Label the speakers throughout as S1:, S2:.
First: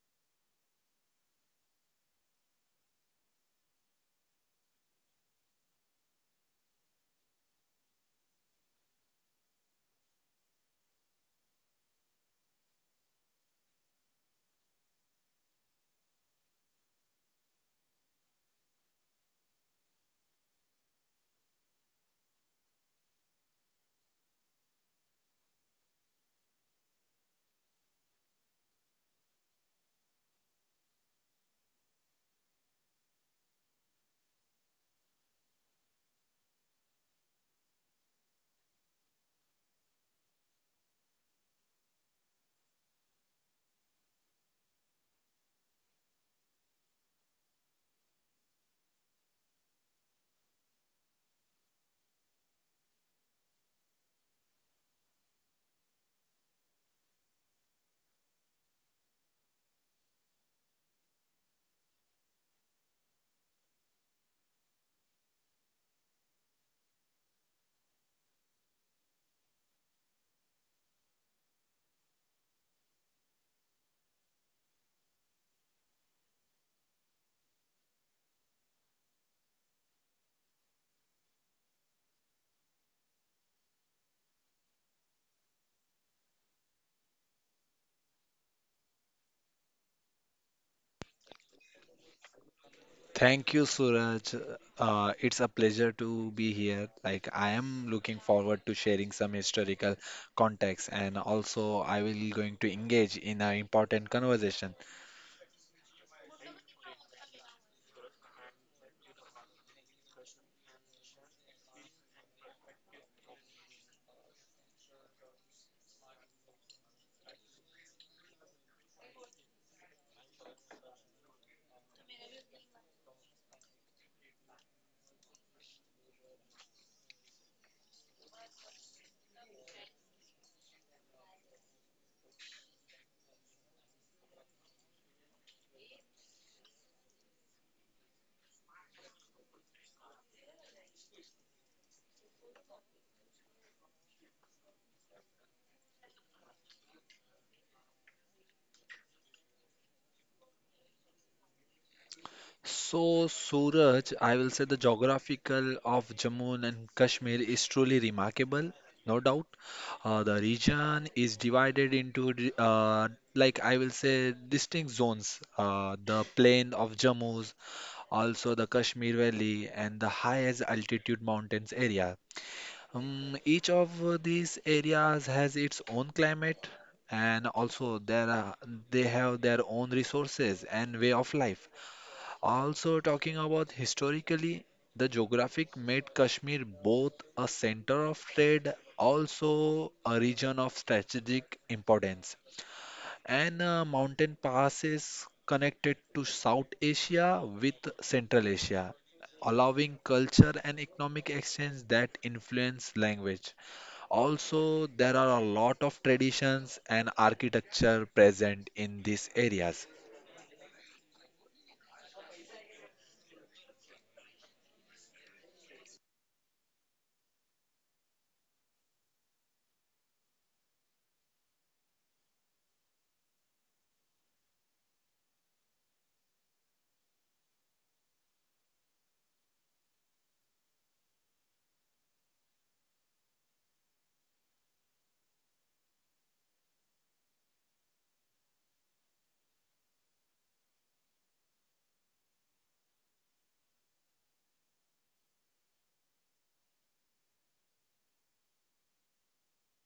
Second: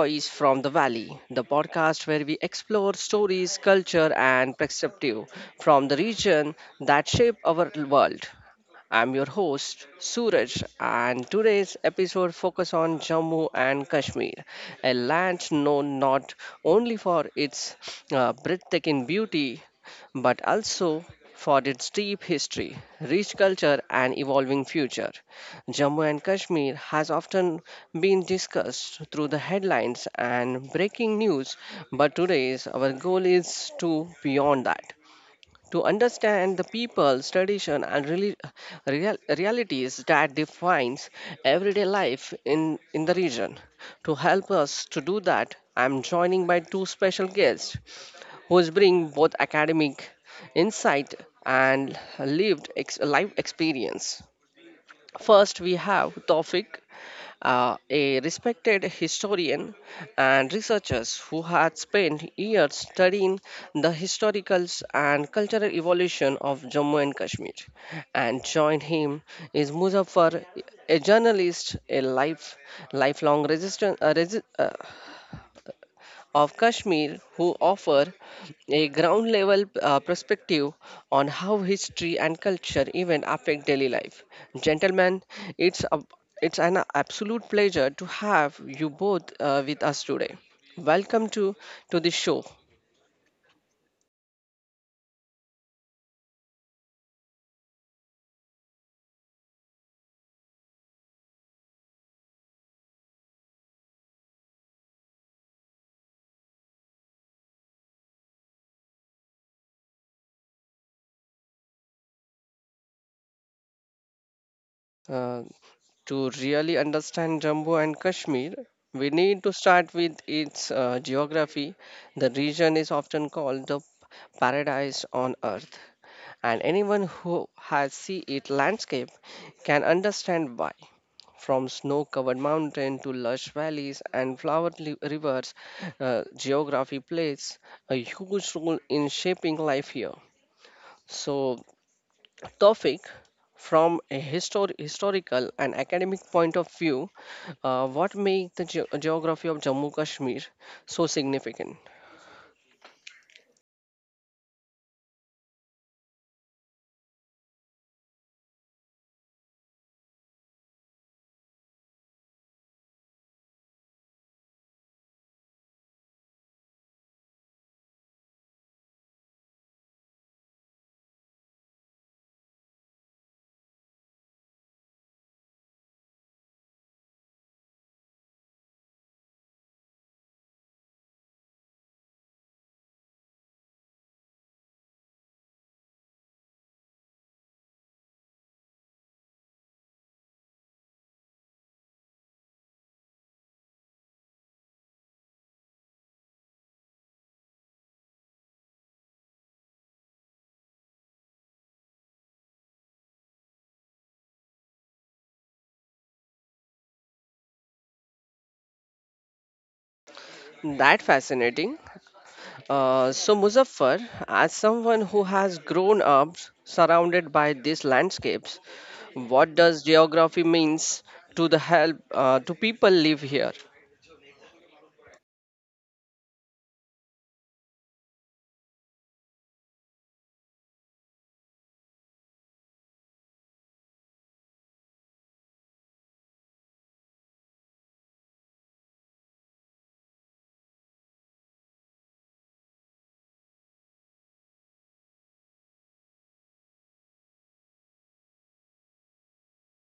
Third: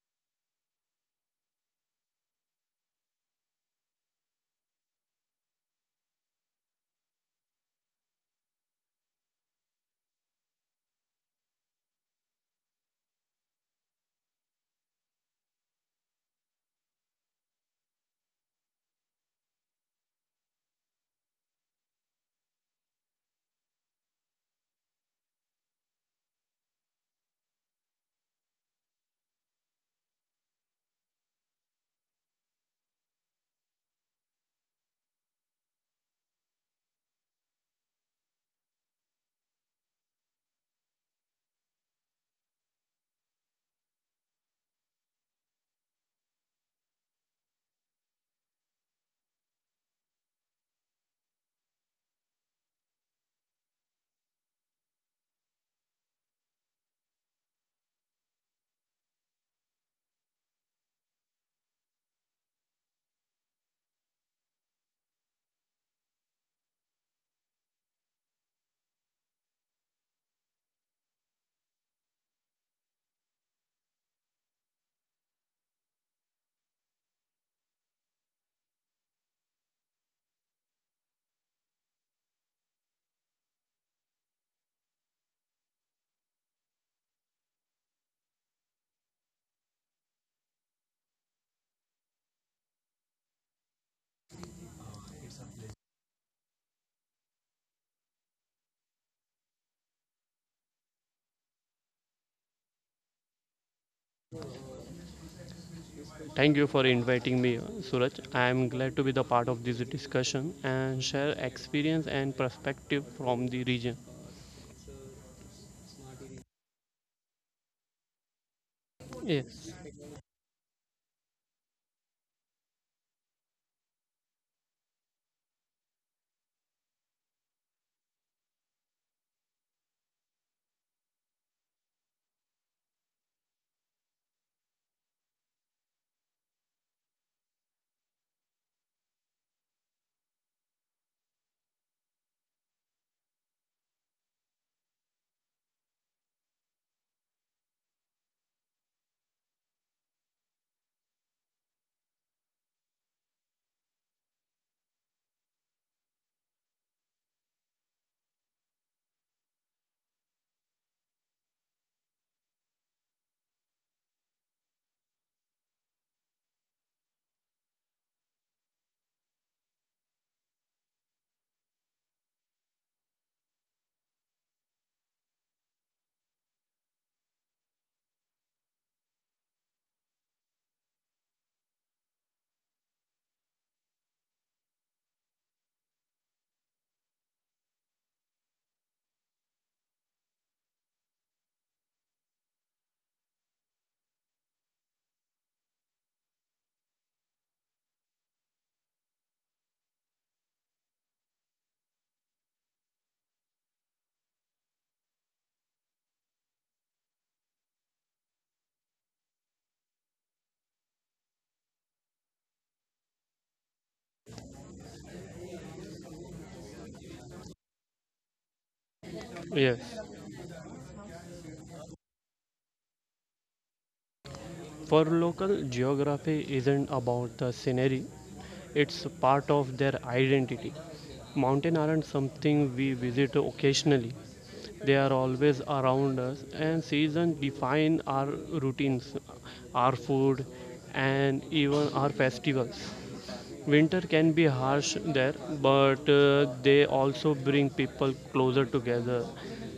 S1: Voice from the Valley, the podcast where we explore stories, culture, and perspective from the region that shape our world. I'm your host, Suraj, and today's episode focuses on Jammu and Kashmir, a land known not only for its breathtaking beauty but also for its deep history, rich culture, and evolving future. Jammu and Kashmir has often been discussed through the headlines and breaking news, but today's our goal is to beyond that. To understand the people's tradition and realities that defines everyday life in the region. To help us to do that, I'm joining by two special guests who's bring both academic insight and life experience. First, we have Tawfiq, a respected historian and researchers who had spent years studying the historicals and cultural evolution of Jammu and Kashmir. And join him is Muzaffar, a journalist, a life lifelong resistant of Kashmir who offer a ground level perspective on how history and culture even affect daily life. Gentlemen, it's a, it's an absolute pleasure to have you both with us today. Welcome to the show.
S2: Thank you, Suraj. It's a pleasure to be here. I am looking forward to sharing some historical context, and also I will going to engage in an important conversation.
S3: Thank you for inviting me, Suraj. I am glad to be the part of this discussion and share experience and perspective from the region.
S1: Uh, To really understand Jammu and Kashmir, we need to
S3: Yes,
S1: start with its geography. The region is often called the paradise on earth, and anyone who has seen its landscape can understand why. From snow covered mountains to lush valleys and rivers, geography plays a huge role in shaping life here. So, topic from a historical and academic point of view, what makes the geography of Jammu Kashmir so significant?
S2: So, Suraj, I will say the geographical of Jammu and Kashmir is truly remarkable, no doubt. The region is divided into, like I will say, distinct zones. The plain of Jammu, also the Kashmir Valley and the highest altitude mountains area. Each of these areas has its own climate and also they have their own resources and way of life. Also talking about historically, the geographic made Kashmir both a center of trade, also a region of strategic importance and mountain passes connected to South Asia with Central Asia, allowing culture and economic exchange that influence language. Also, there are a lot of traditions and architecture present in these areas.
S1: That fascinating. So Muzaffar, as someone who has grown up surrounded by these landscapes, what does
S3: yes.
S1: geography means to the help, to people live here?
S3: For local, geography isn't about the scenery, it's part of their identity. Mountains aren't something we visit occasionally, they are always around us, and seasons define our routines, our food, and even our festivals. Winter can be harsh there, but they also bring people closer together.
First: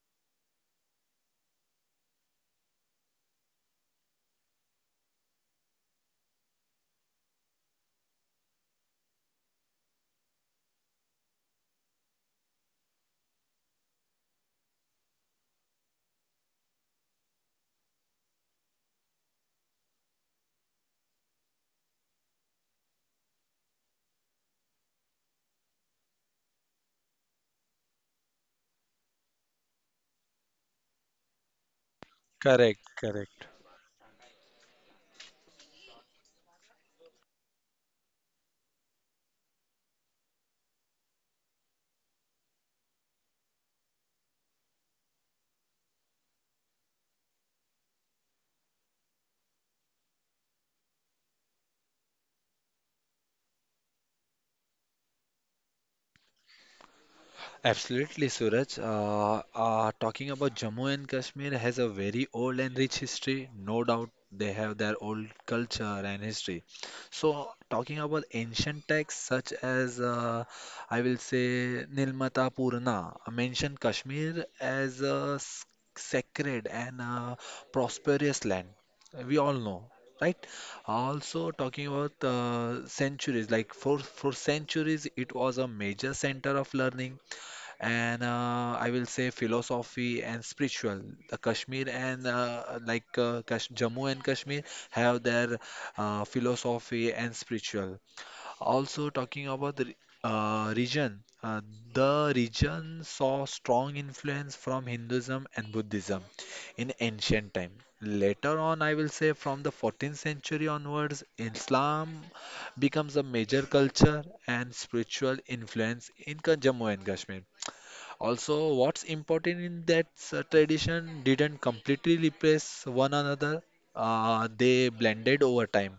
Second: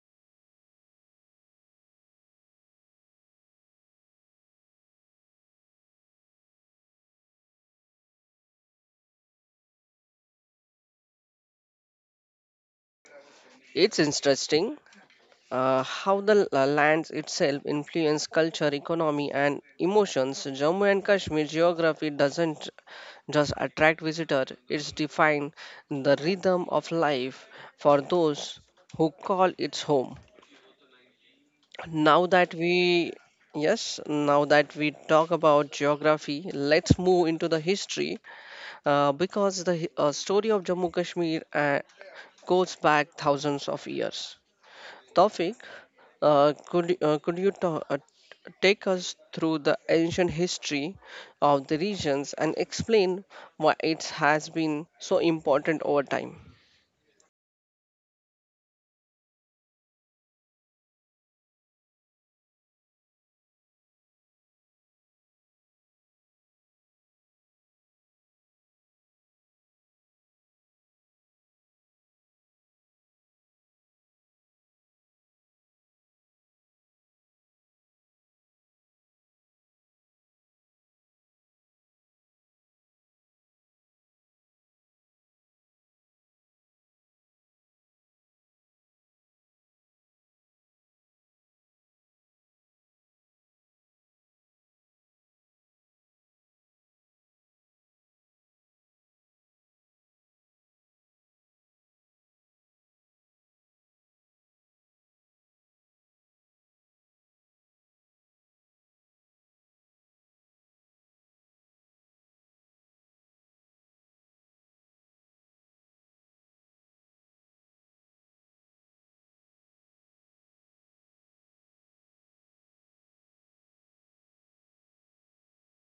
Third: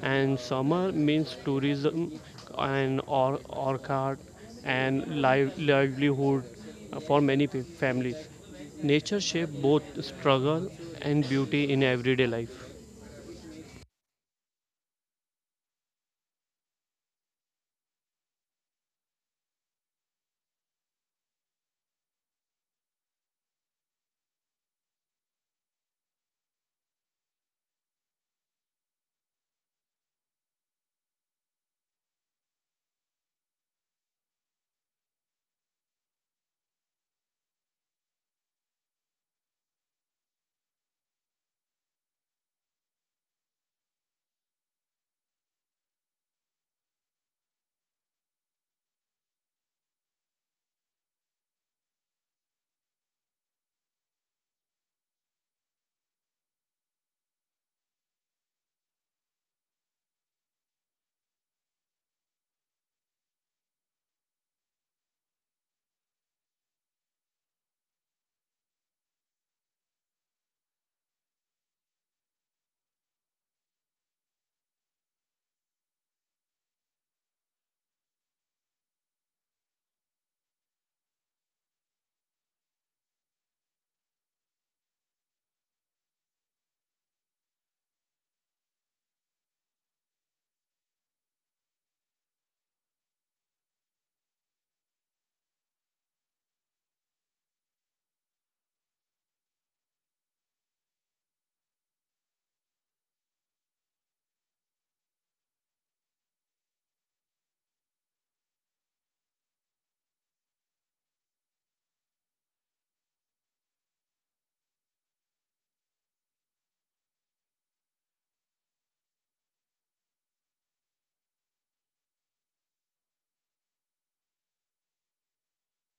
S3: And summer means tourism and or orchard and livelihood for many families. Nature shapes both struggle and beauty in everyday life.
S1: It's interesting how lands itself influence culture, economy, and emotions. Jammu and Kashmir geography doesn't just attract visitors; it's define the rhythm of life for those who call it home. Now that
S2: Correct,
S1: we
S2: correct.
S1: Yes, now that we talk about geography, let's move into the history, because the story of Jammu Kashmir goes back thousands of years. Tawfiq, could you take us through the ancient history of the regions and explain why it has been so important over time?
S2: Absolutely, Suraj. Talking about Jammu and Kashmir has a very old and rich history. No doubt they have their old culture and history. So, talking about ancient texts such as, I will say, Nilmata Purana, mention Kashmir as a sacred and prosperous land. We all know. Right. Also, talking about centuries, like for centuries, it was a major center of learning and I will say philosophy and spiritual. The Kashmir and like Kash Jammu and Kashmir have their philosophy and spiritual. Also talking about the region, the region saw strong influence from Hinduism and Buddhism in ancient time. Later on, I will say from the 14th century onwards, Islam becomes a major culture and spiritual influence in Jammu and Kashmir. Also, what's important in that tradition didn't completely replace one another, they blended over time.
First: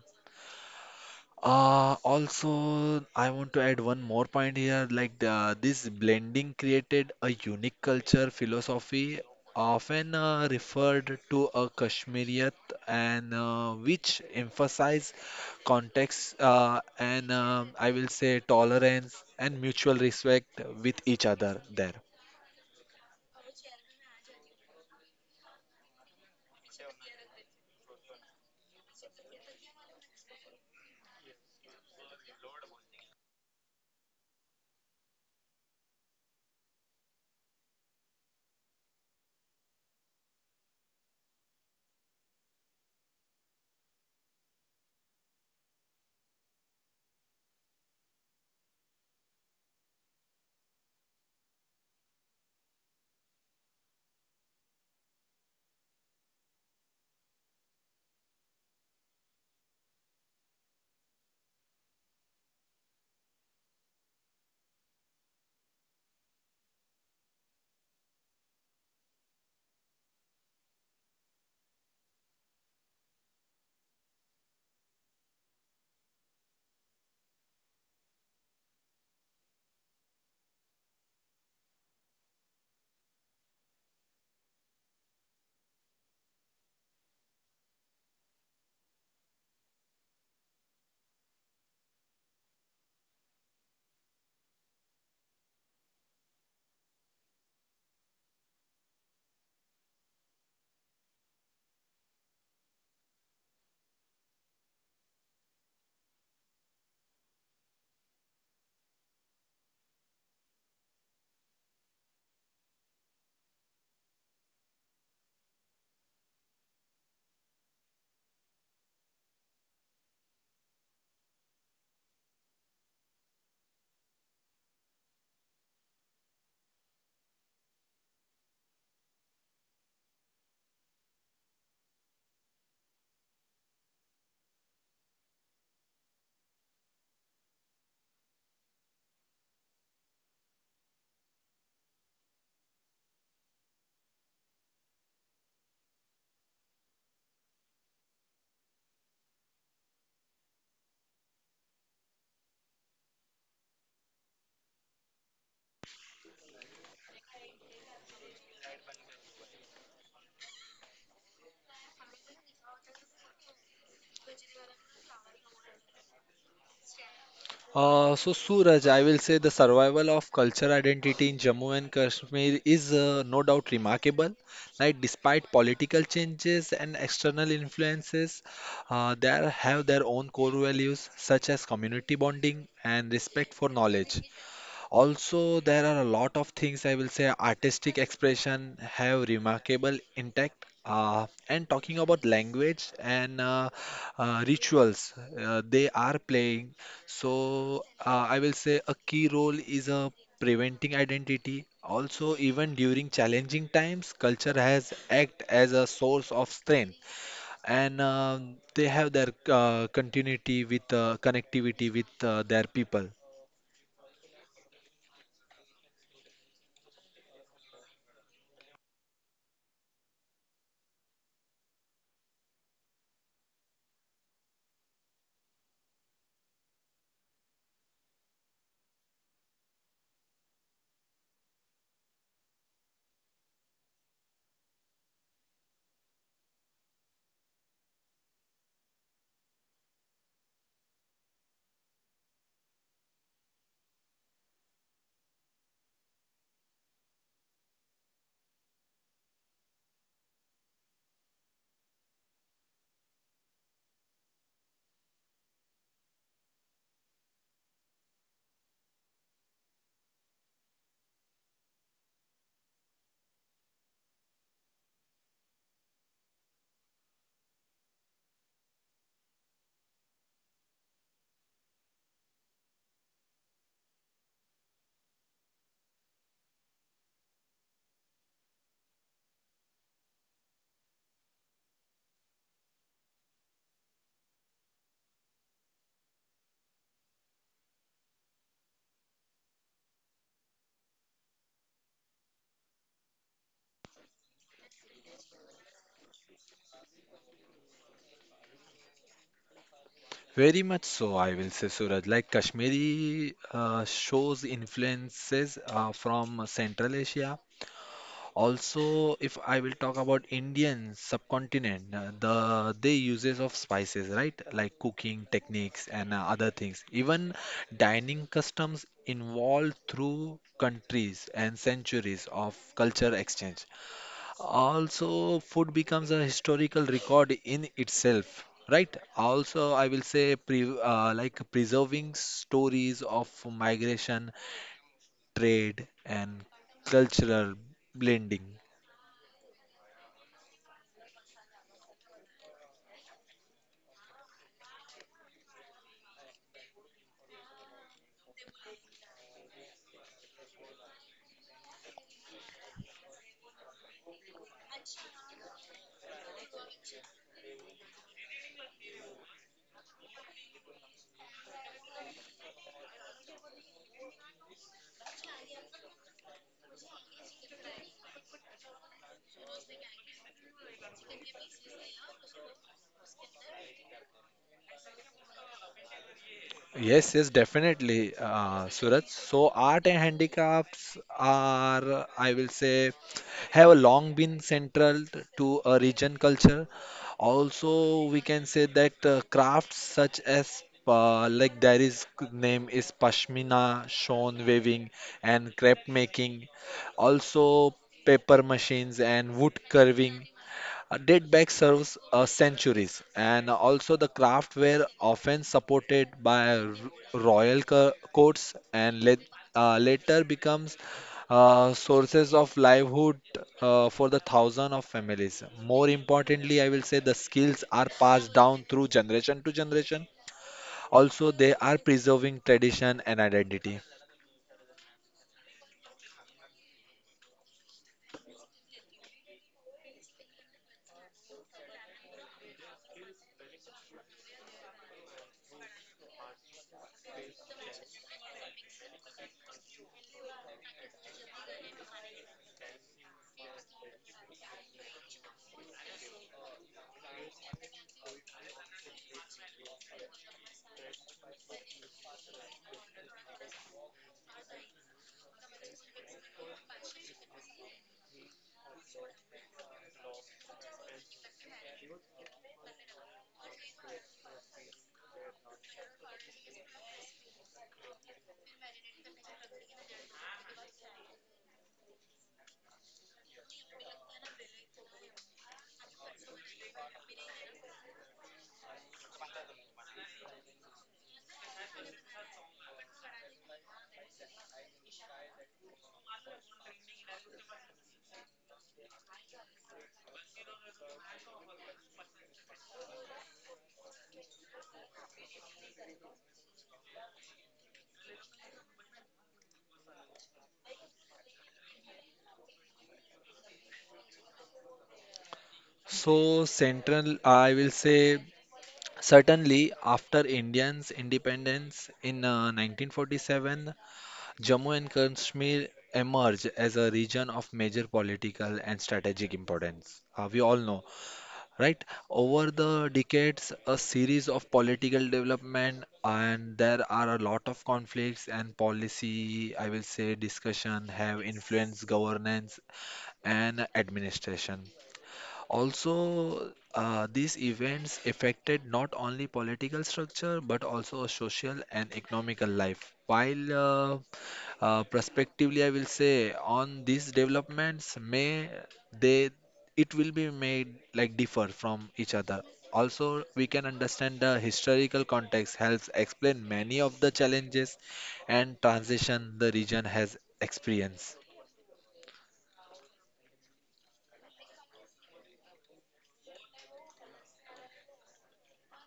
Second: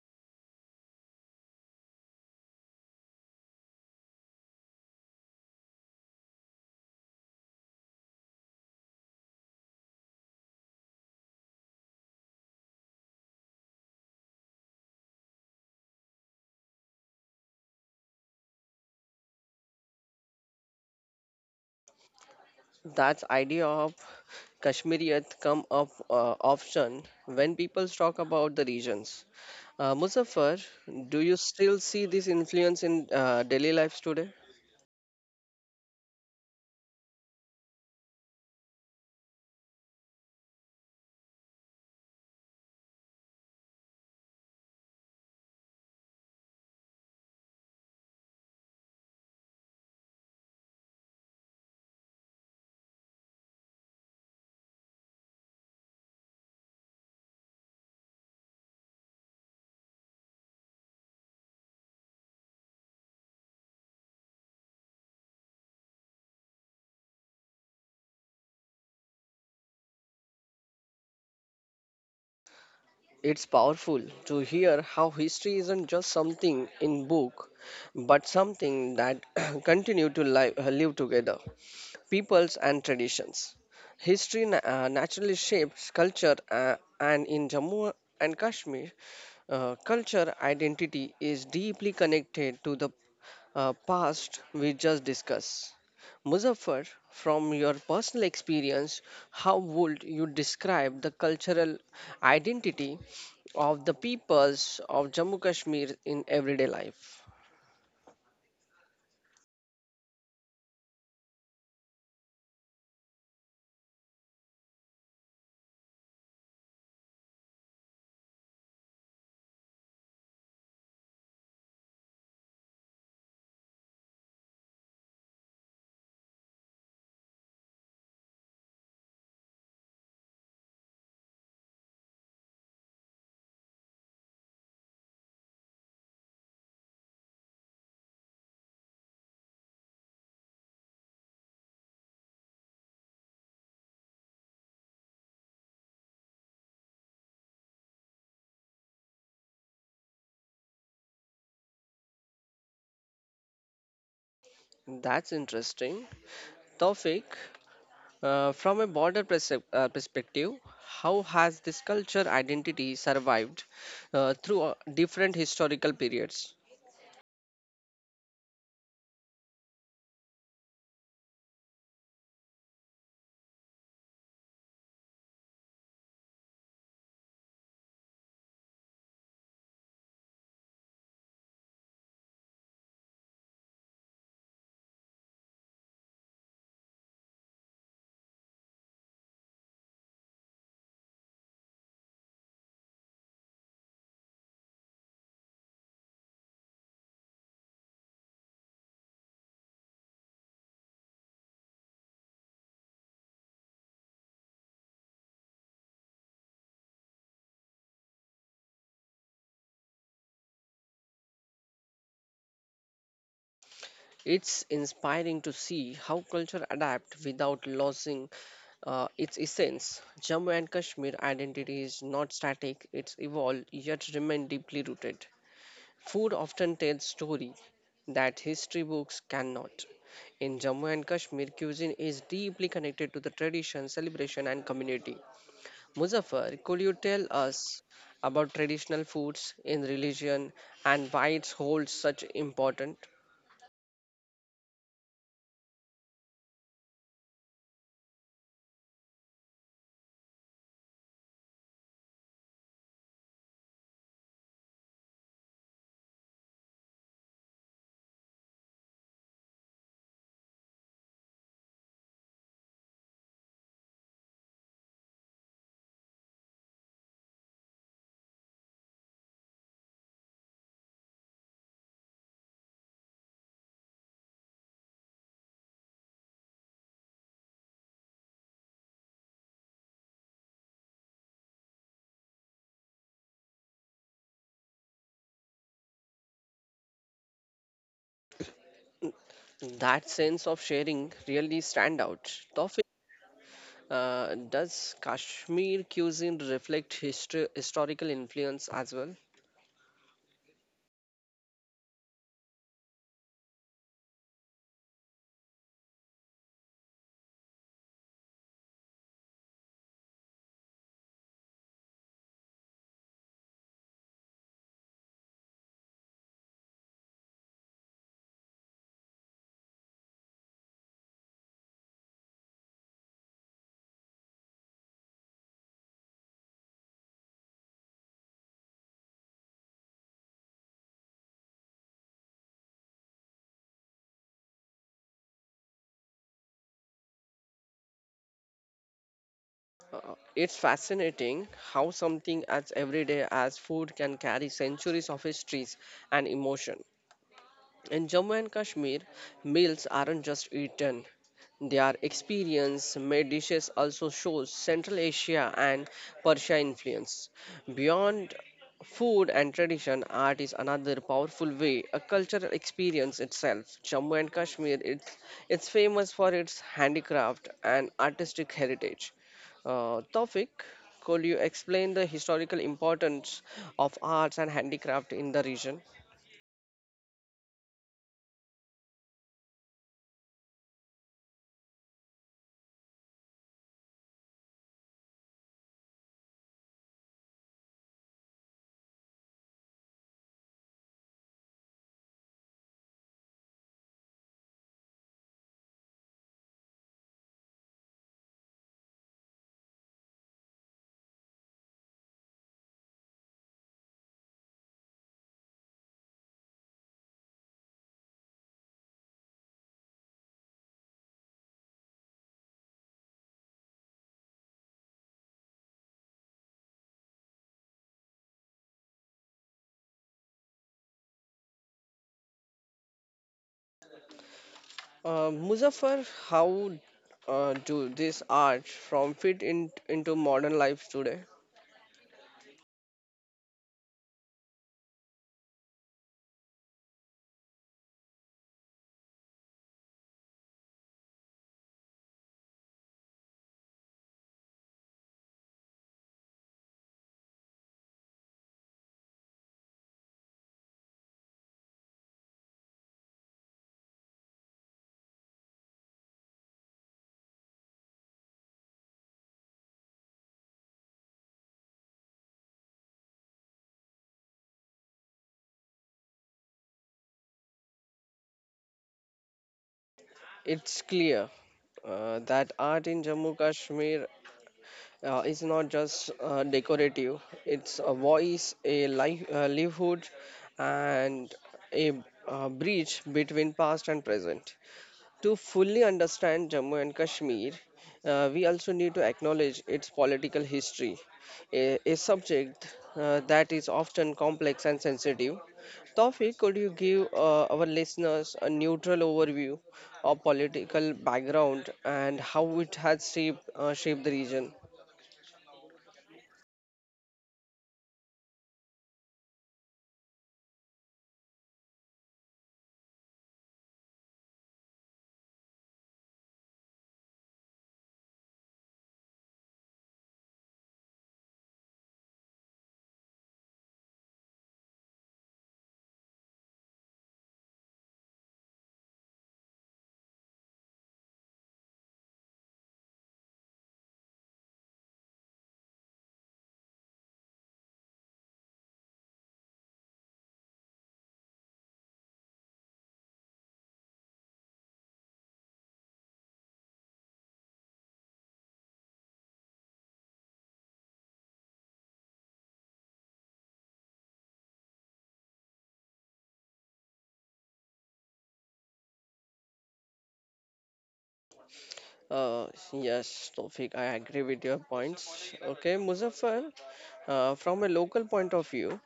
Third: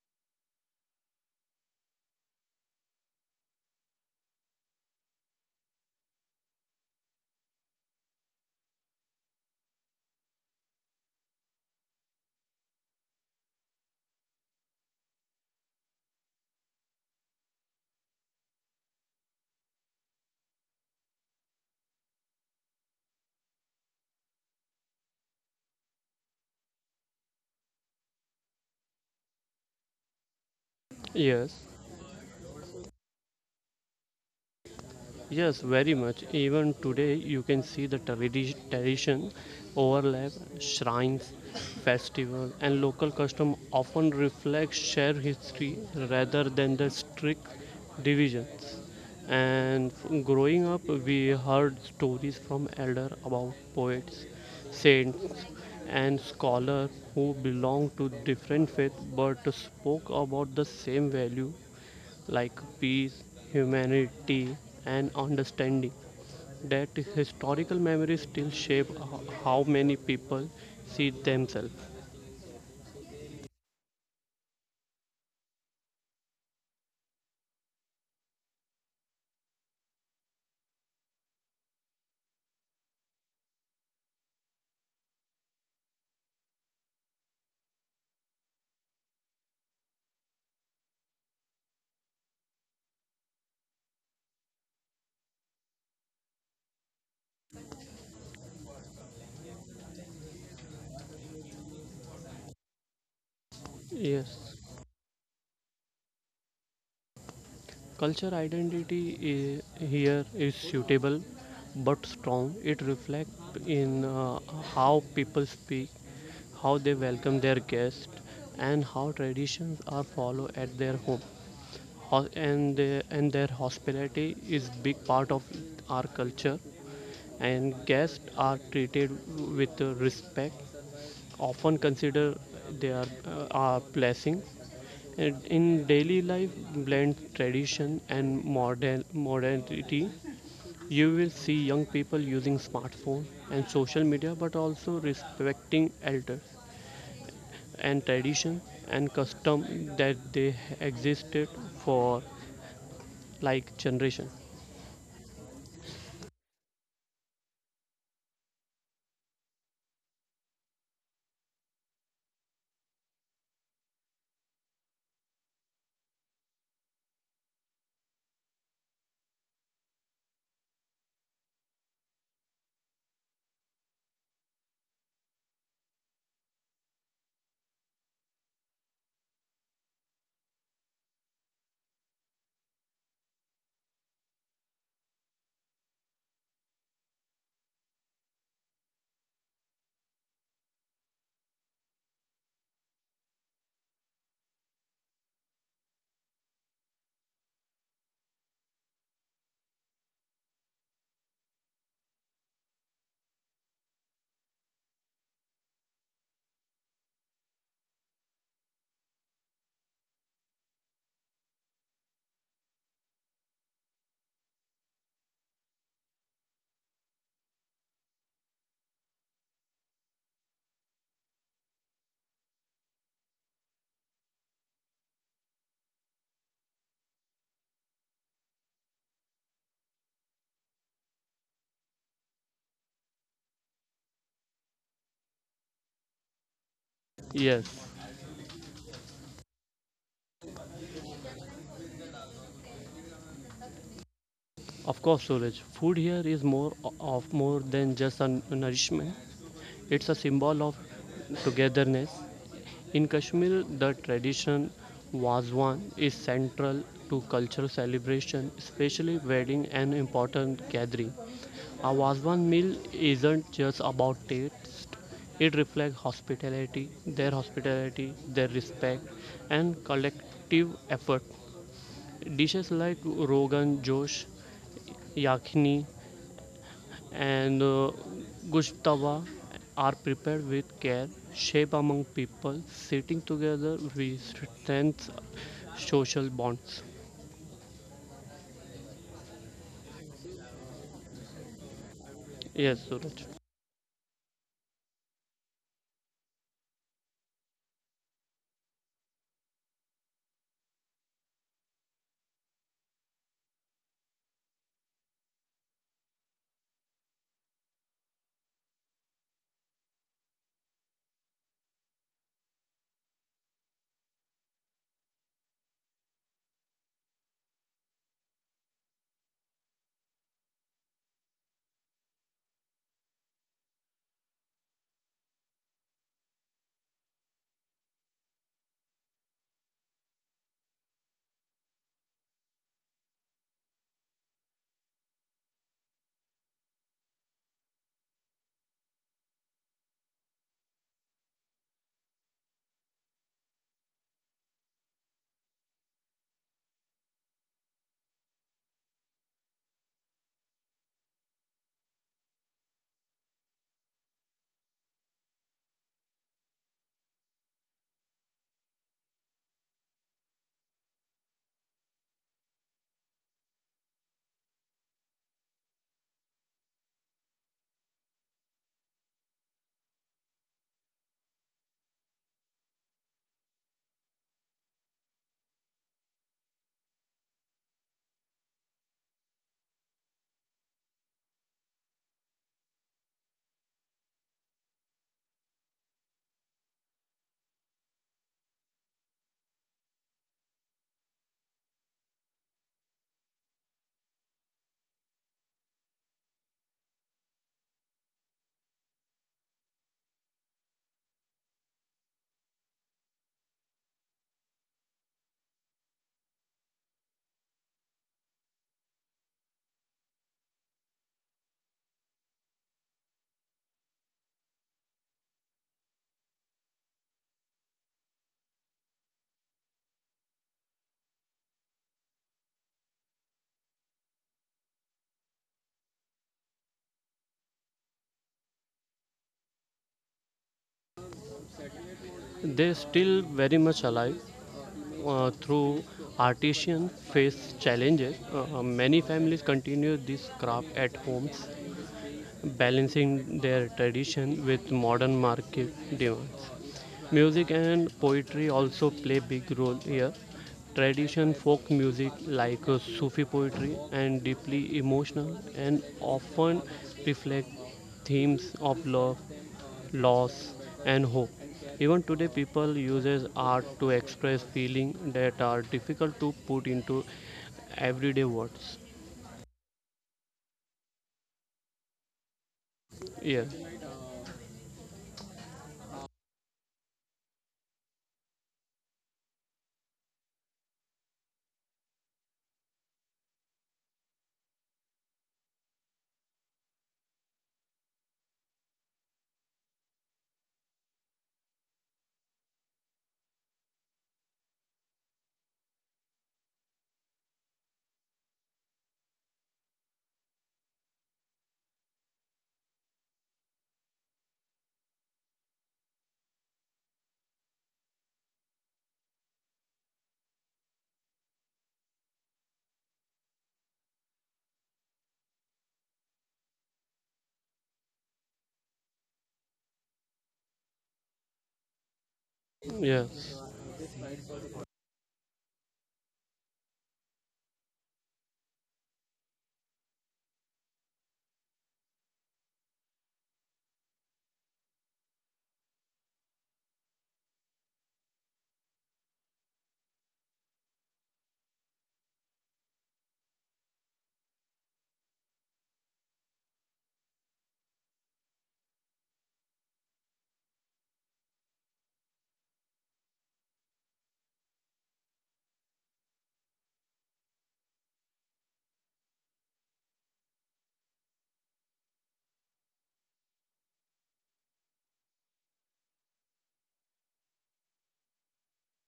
S2: Also, I want to add one more point here, this blending created a unique culture philosophy, often referred to a Kashmiriyat, and which emphasize context and I will say tolerance and mutual respect with each other there.
S1: That idea of Kashmiriyat come up often when people talk about the regions. Muzaffar, do you
S3: Yes.
S1: still see this influence in daily lives today?
S3: Yes, very much. Even today, you can see the tradition overlap, shrines, festival, and local custom often reflect shared history rather than the strict divisions. And growing up, we heard stories from elder about poets, saints, and scholars who belonged to different faiths but spoke about the same value like peace, humanity, and understanding. That historical memories still shape how many people see themselves.
S1: It's powerful to hear how history isn't just something in book, but something that continue to live together peoples and traditions. History naturally shapes culture, and in Jammu and Kashmir, culture identity is deeply connected to the past we just discussed. Muzaffar, from your personal experience, how would you describe the cultural identity of the
S3: Yes,
S1: peoples of Jammu Kashmir in everyday life?
S3: culture identity here is suitable but strong. It reflects in how people speak, how they welcome their guests, and how traditions are followed at their home. And their hospitality is big part of our culture and guests are treated with respect often consider they are blessings. And in daily life blend tradition and modern modernity, you will see young people using smartphone and social media but also respecting elders and tradition and custom that they existed for like generation.
S1: That's interesting. Tawfiq, from a border perspective, how has this culture identity survived through different historical periods?
S2: So Suraj, I will say the survival of culture identity in Jammu and Kashmir is no doubt remarkable. Like despite political changes and external influences, they have their own core values such as community bonding and respect for knowledge. Also, there are a lot of things I will say artistic expression have remarkable intact. And talking about language and rituals, they are playing. So I will say a key role is preventing identity. Also, even during challenging times, culture has act as a source of strength, and they have their continuity with connectivity with their people.
S1: It's inspiring to see how culture adapt without losing its essence. Jammu and Kashmir identity is not static; it's evolved yet remain deeply rooted. Food often tells story that history books cannot. In Jammu and Kashmir, cuisine is deeply connected to the tradition, celebration, and community. Muzaffar, could you tell us
S3: Yes,
S1: about traditional foods in religion and why it holds such importance?
S3: of course, Suraj. Food here is more of more than just a nourishment. It's a symbol of togetherness. In Kashmir, the tradition wazwan is central to cultural celebration, especially wedding and important gathering. A wazwan meal isn't just about taste; it reflects hospitality, their respect, and collective effort. Dishes like Rogan Josh, Yakhni, and Gushtava are prepared with care. Shape among people sitting together, we strengthen social bonds.
S1: That sense of sharing really stand out.
S3: Yes,
S1: Tawfiq,
S3: Suraj.
S1: does Kashmir cuisine reflect historical influence as well?
S2: Very much so, I will say, Suraj. Like Kashmiri shows influences from Central Asia. Also, if I will talk about Indian subcontinent, they uses of spices, right? Like cooking techniques and other things. Even dining customs involved through countries and centuries of culture exchange. Also, food becomes a historical record in itself, right? Also, I will say preserving stories of migration, trade, and cultural blending.
S1: It's fascinating how something as everyday as food can carry centuries of histories and emotion. In Jammu and Kashmir, meals aren't just eaten, they are experienced. Made dishes also shows Central Asia and Persia influence. Beyond food and tradition, art is another powerful way, a cultural experience itself. Jammu and Kashmir, it's famous for its handicraft and artistic heritage. Tawfiq, could you explain the historical importance of arts and handicraft in the region?
S2: Yes, yes, definitely, Suraj. So, art and handicrafts are, I will say, have a long been central to a region culture. Also, we can say that crafts such as there is name is pashmina, shown weaving, and crepe making. Also, paper machines and wood carving a dead bag serves centuries, and also the craft were often supported by royal courts and let, later becomes sources of livelihood for the thousand of families. More importantly, I will say the skills are passed down through generation to generation. Also, they are preserving tradition and identity.
S1: Muzaffar, how do this art from fit into modern life today?
S3: They still very much alive through artisans face challenges. Many families continue this craft at homes balancing their tradition with modern market demands. Music and poetry also play big role here. Tradition folk music like Sufi poetry and deeply emotional and often reflect themes of love, loss and hope. Even today people uses art to express feelings that are difficult to put into everyday words.
S1: It's clear that art in Jammu
S3: Yeah.
S1: Kashmir is not just decorative. It's a voice, a life, livelihood, and a bridge between past and present. To fully understand Jammu and Kashmir, we also need to acknowledge its political history, a subject that is often complex and sensitive. Tawfiq, could you give our listeners a neutral overview of political background and how it has shaped the region?
S2: So central, I will say Certainly, after Indians' independence in 1947, Jammu and Kashmir emerged as a region of major political and strategic importance. We all know, right? Over the
S3: Yes.
S2: decades, a series of political development and there are a lot of conflicts and policy, I will say, discussion have influenced governance and administration. Also, these events affected not only political structure but also social and economical life. While Prospectively, I will say on these developments may they it will be made like differ from each other. Also, we can understand the historical context helps explain many of the challenges and transition the region has experienced.
S1: Uh, yes, Tawfiq, I agree with your points. Okay, Muzaffar, from a local point of view,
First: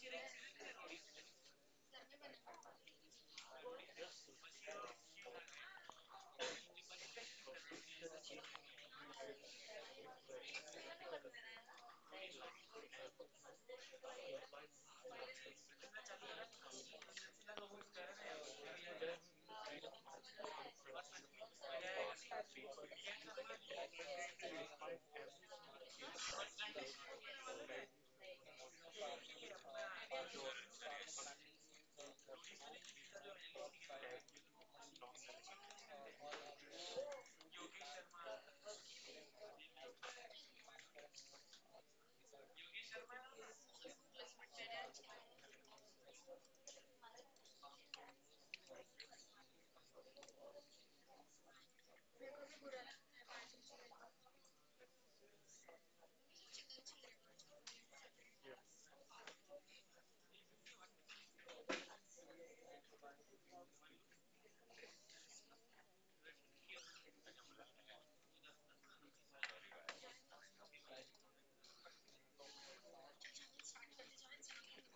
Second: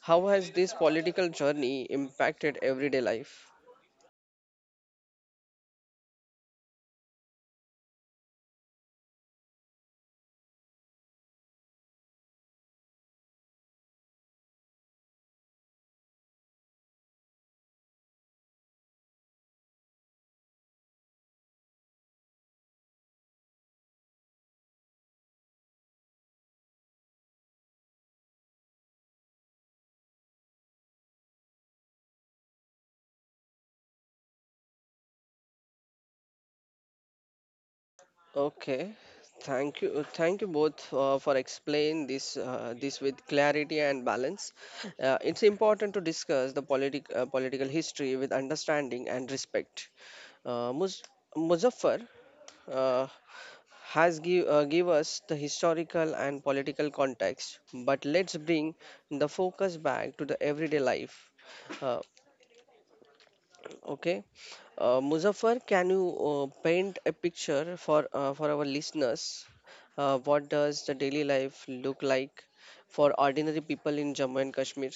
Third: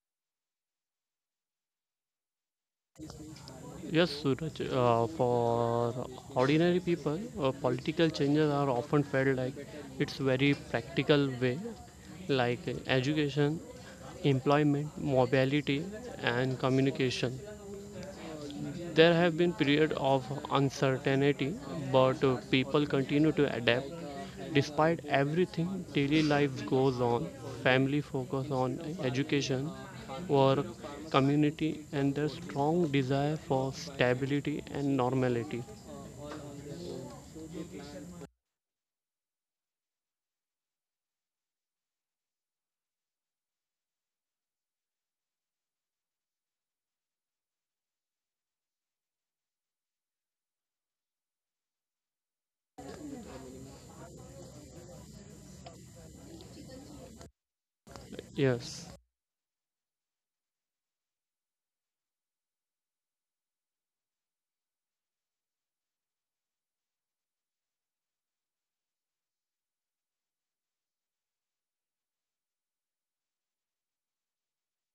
S1: how has this political journey impacted everyday life?
S3: Yes, Suraj. For ordinary people, political changes are often felt like it's very practical way, like education, employment, mobility, and communication. There have been periods of uncertainty, but people continue to adapt. Despite everything, daily life goes on. Family focus on education, work, community, and their strong desire for stability and normality.
S1: Okay, thank you both for explain this this with clarity and balance. It's important to discuss the political history with understanding and respect. Uh, Muz- Muzaffar uh, has give us the historical and political context, but let's bring
S3: Yes,
S1: the focus back to the everyday life. Uh, Okay. Muzaffar, can you paint a picture for our listeners? What does the daily life look like for ordinary people in Jammu and Kashmir?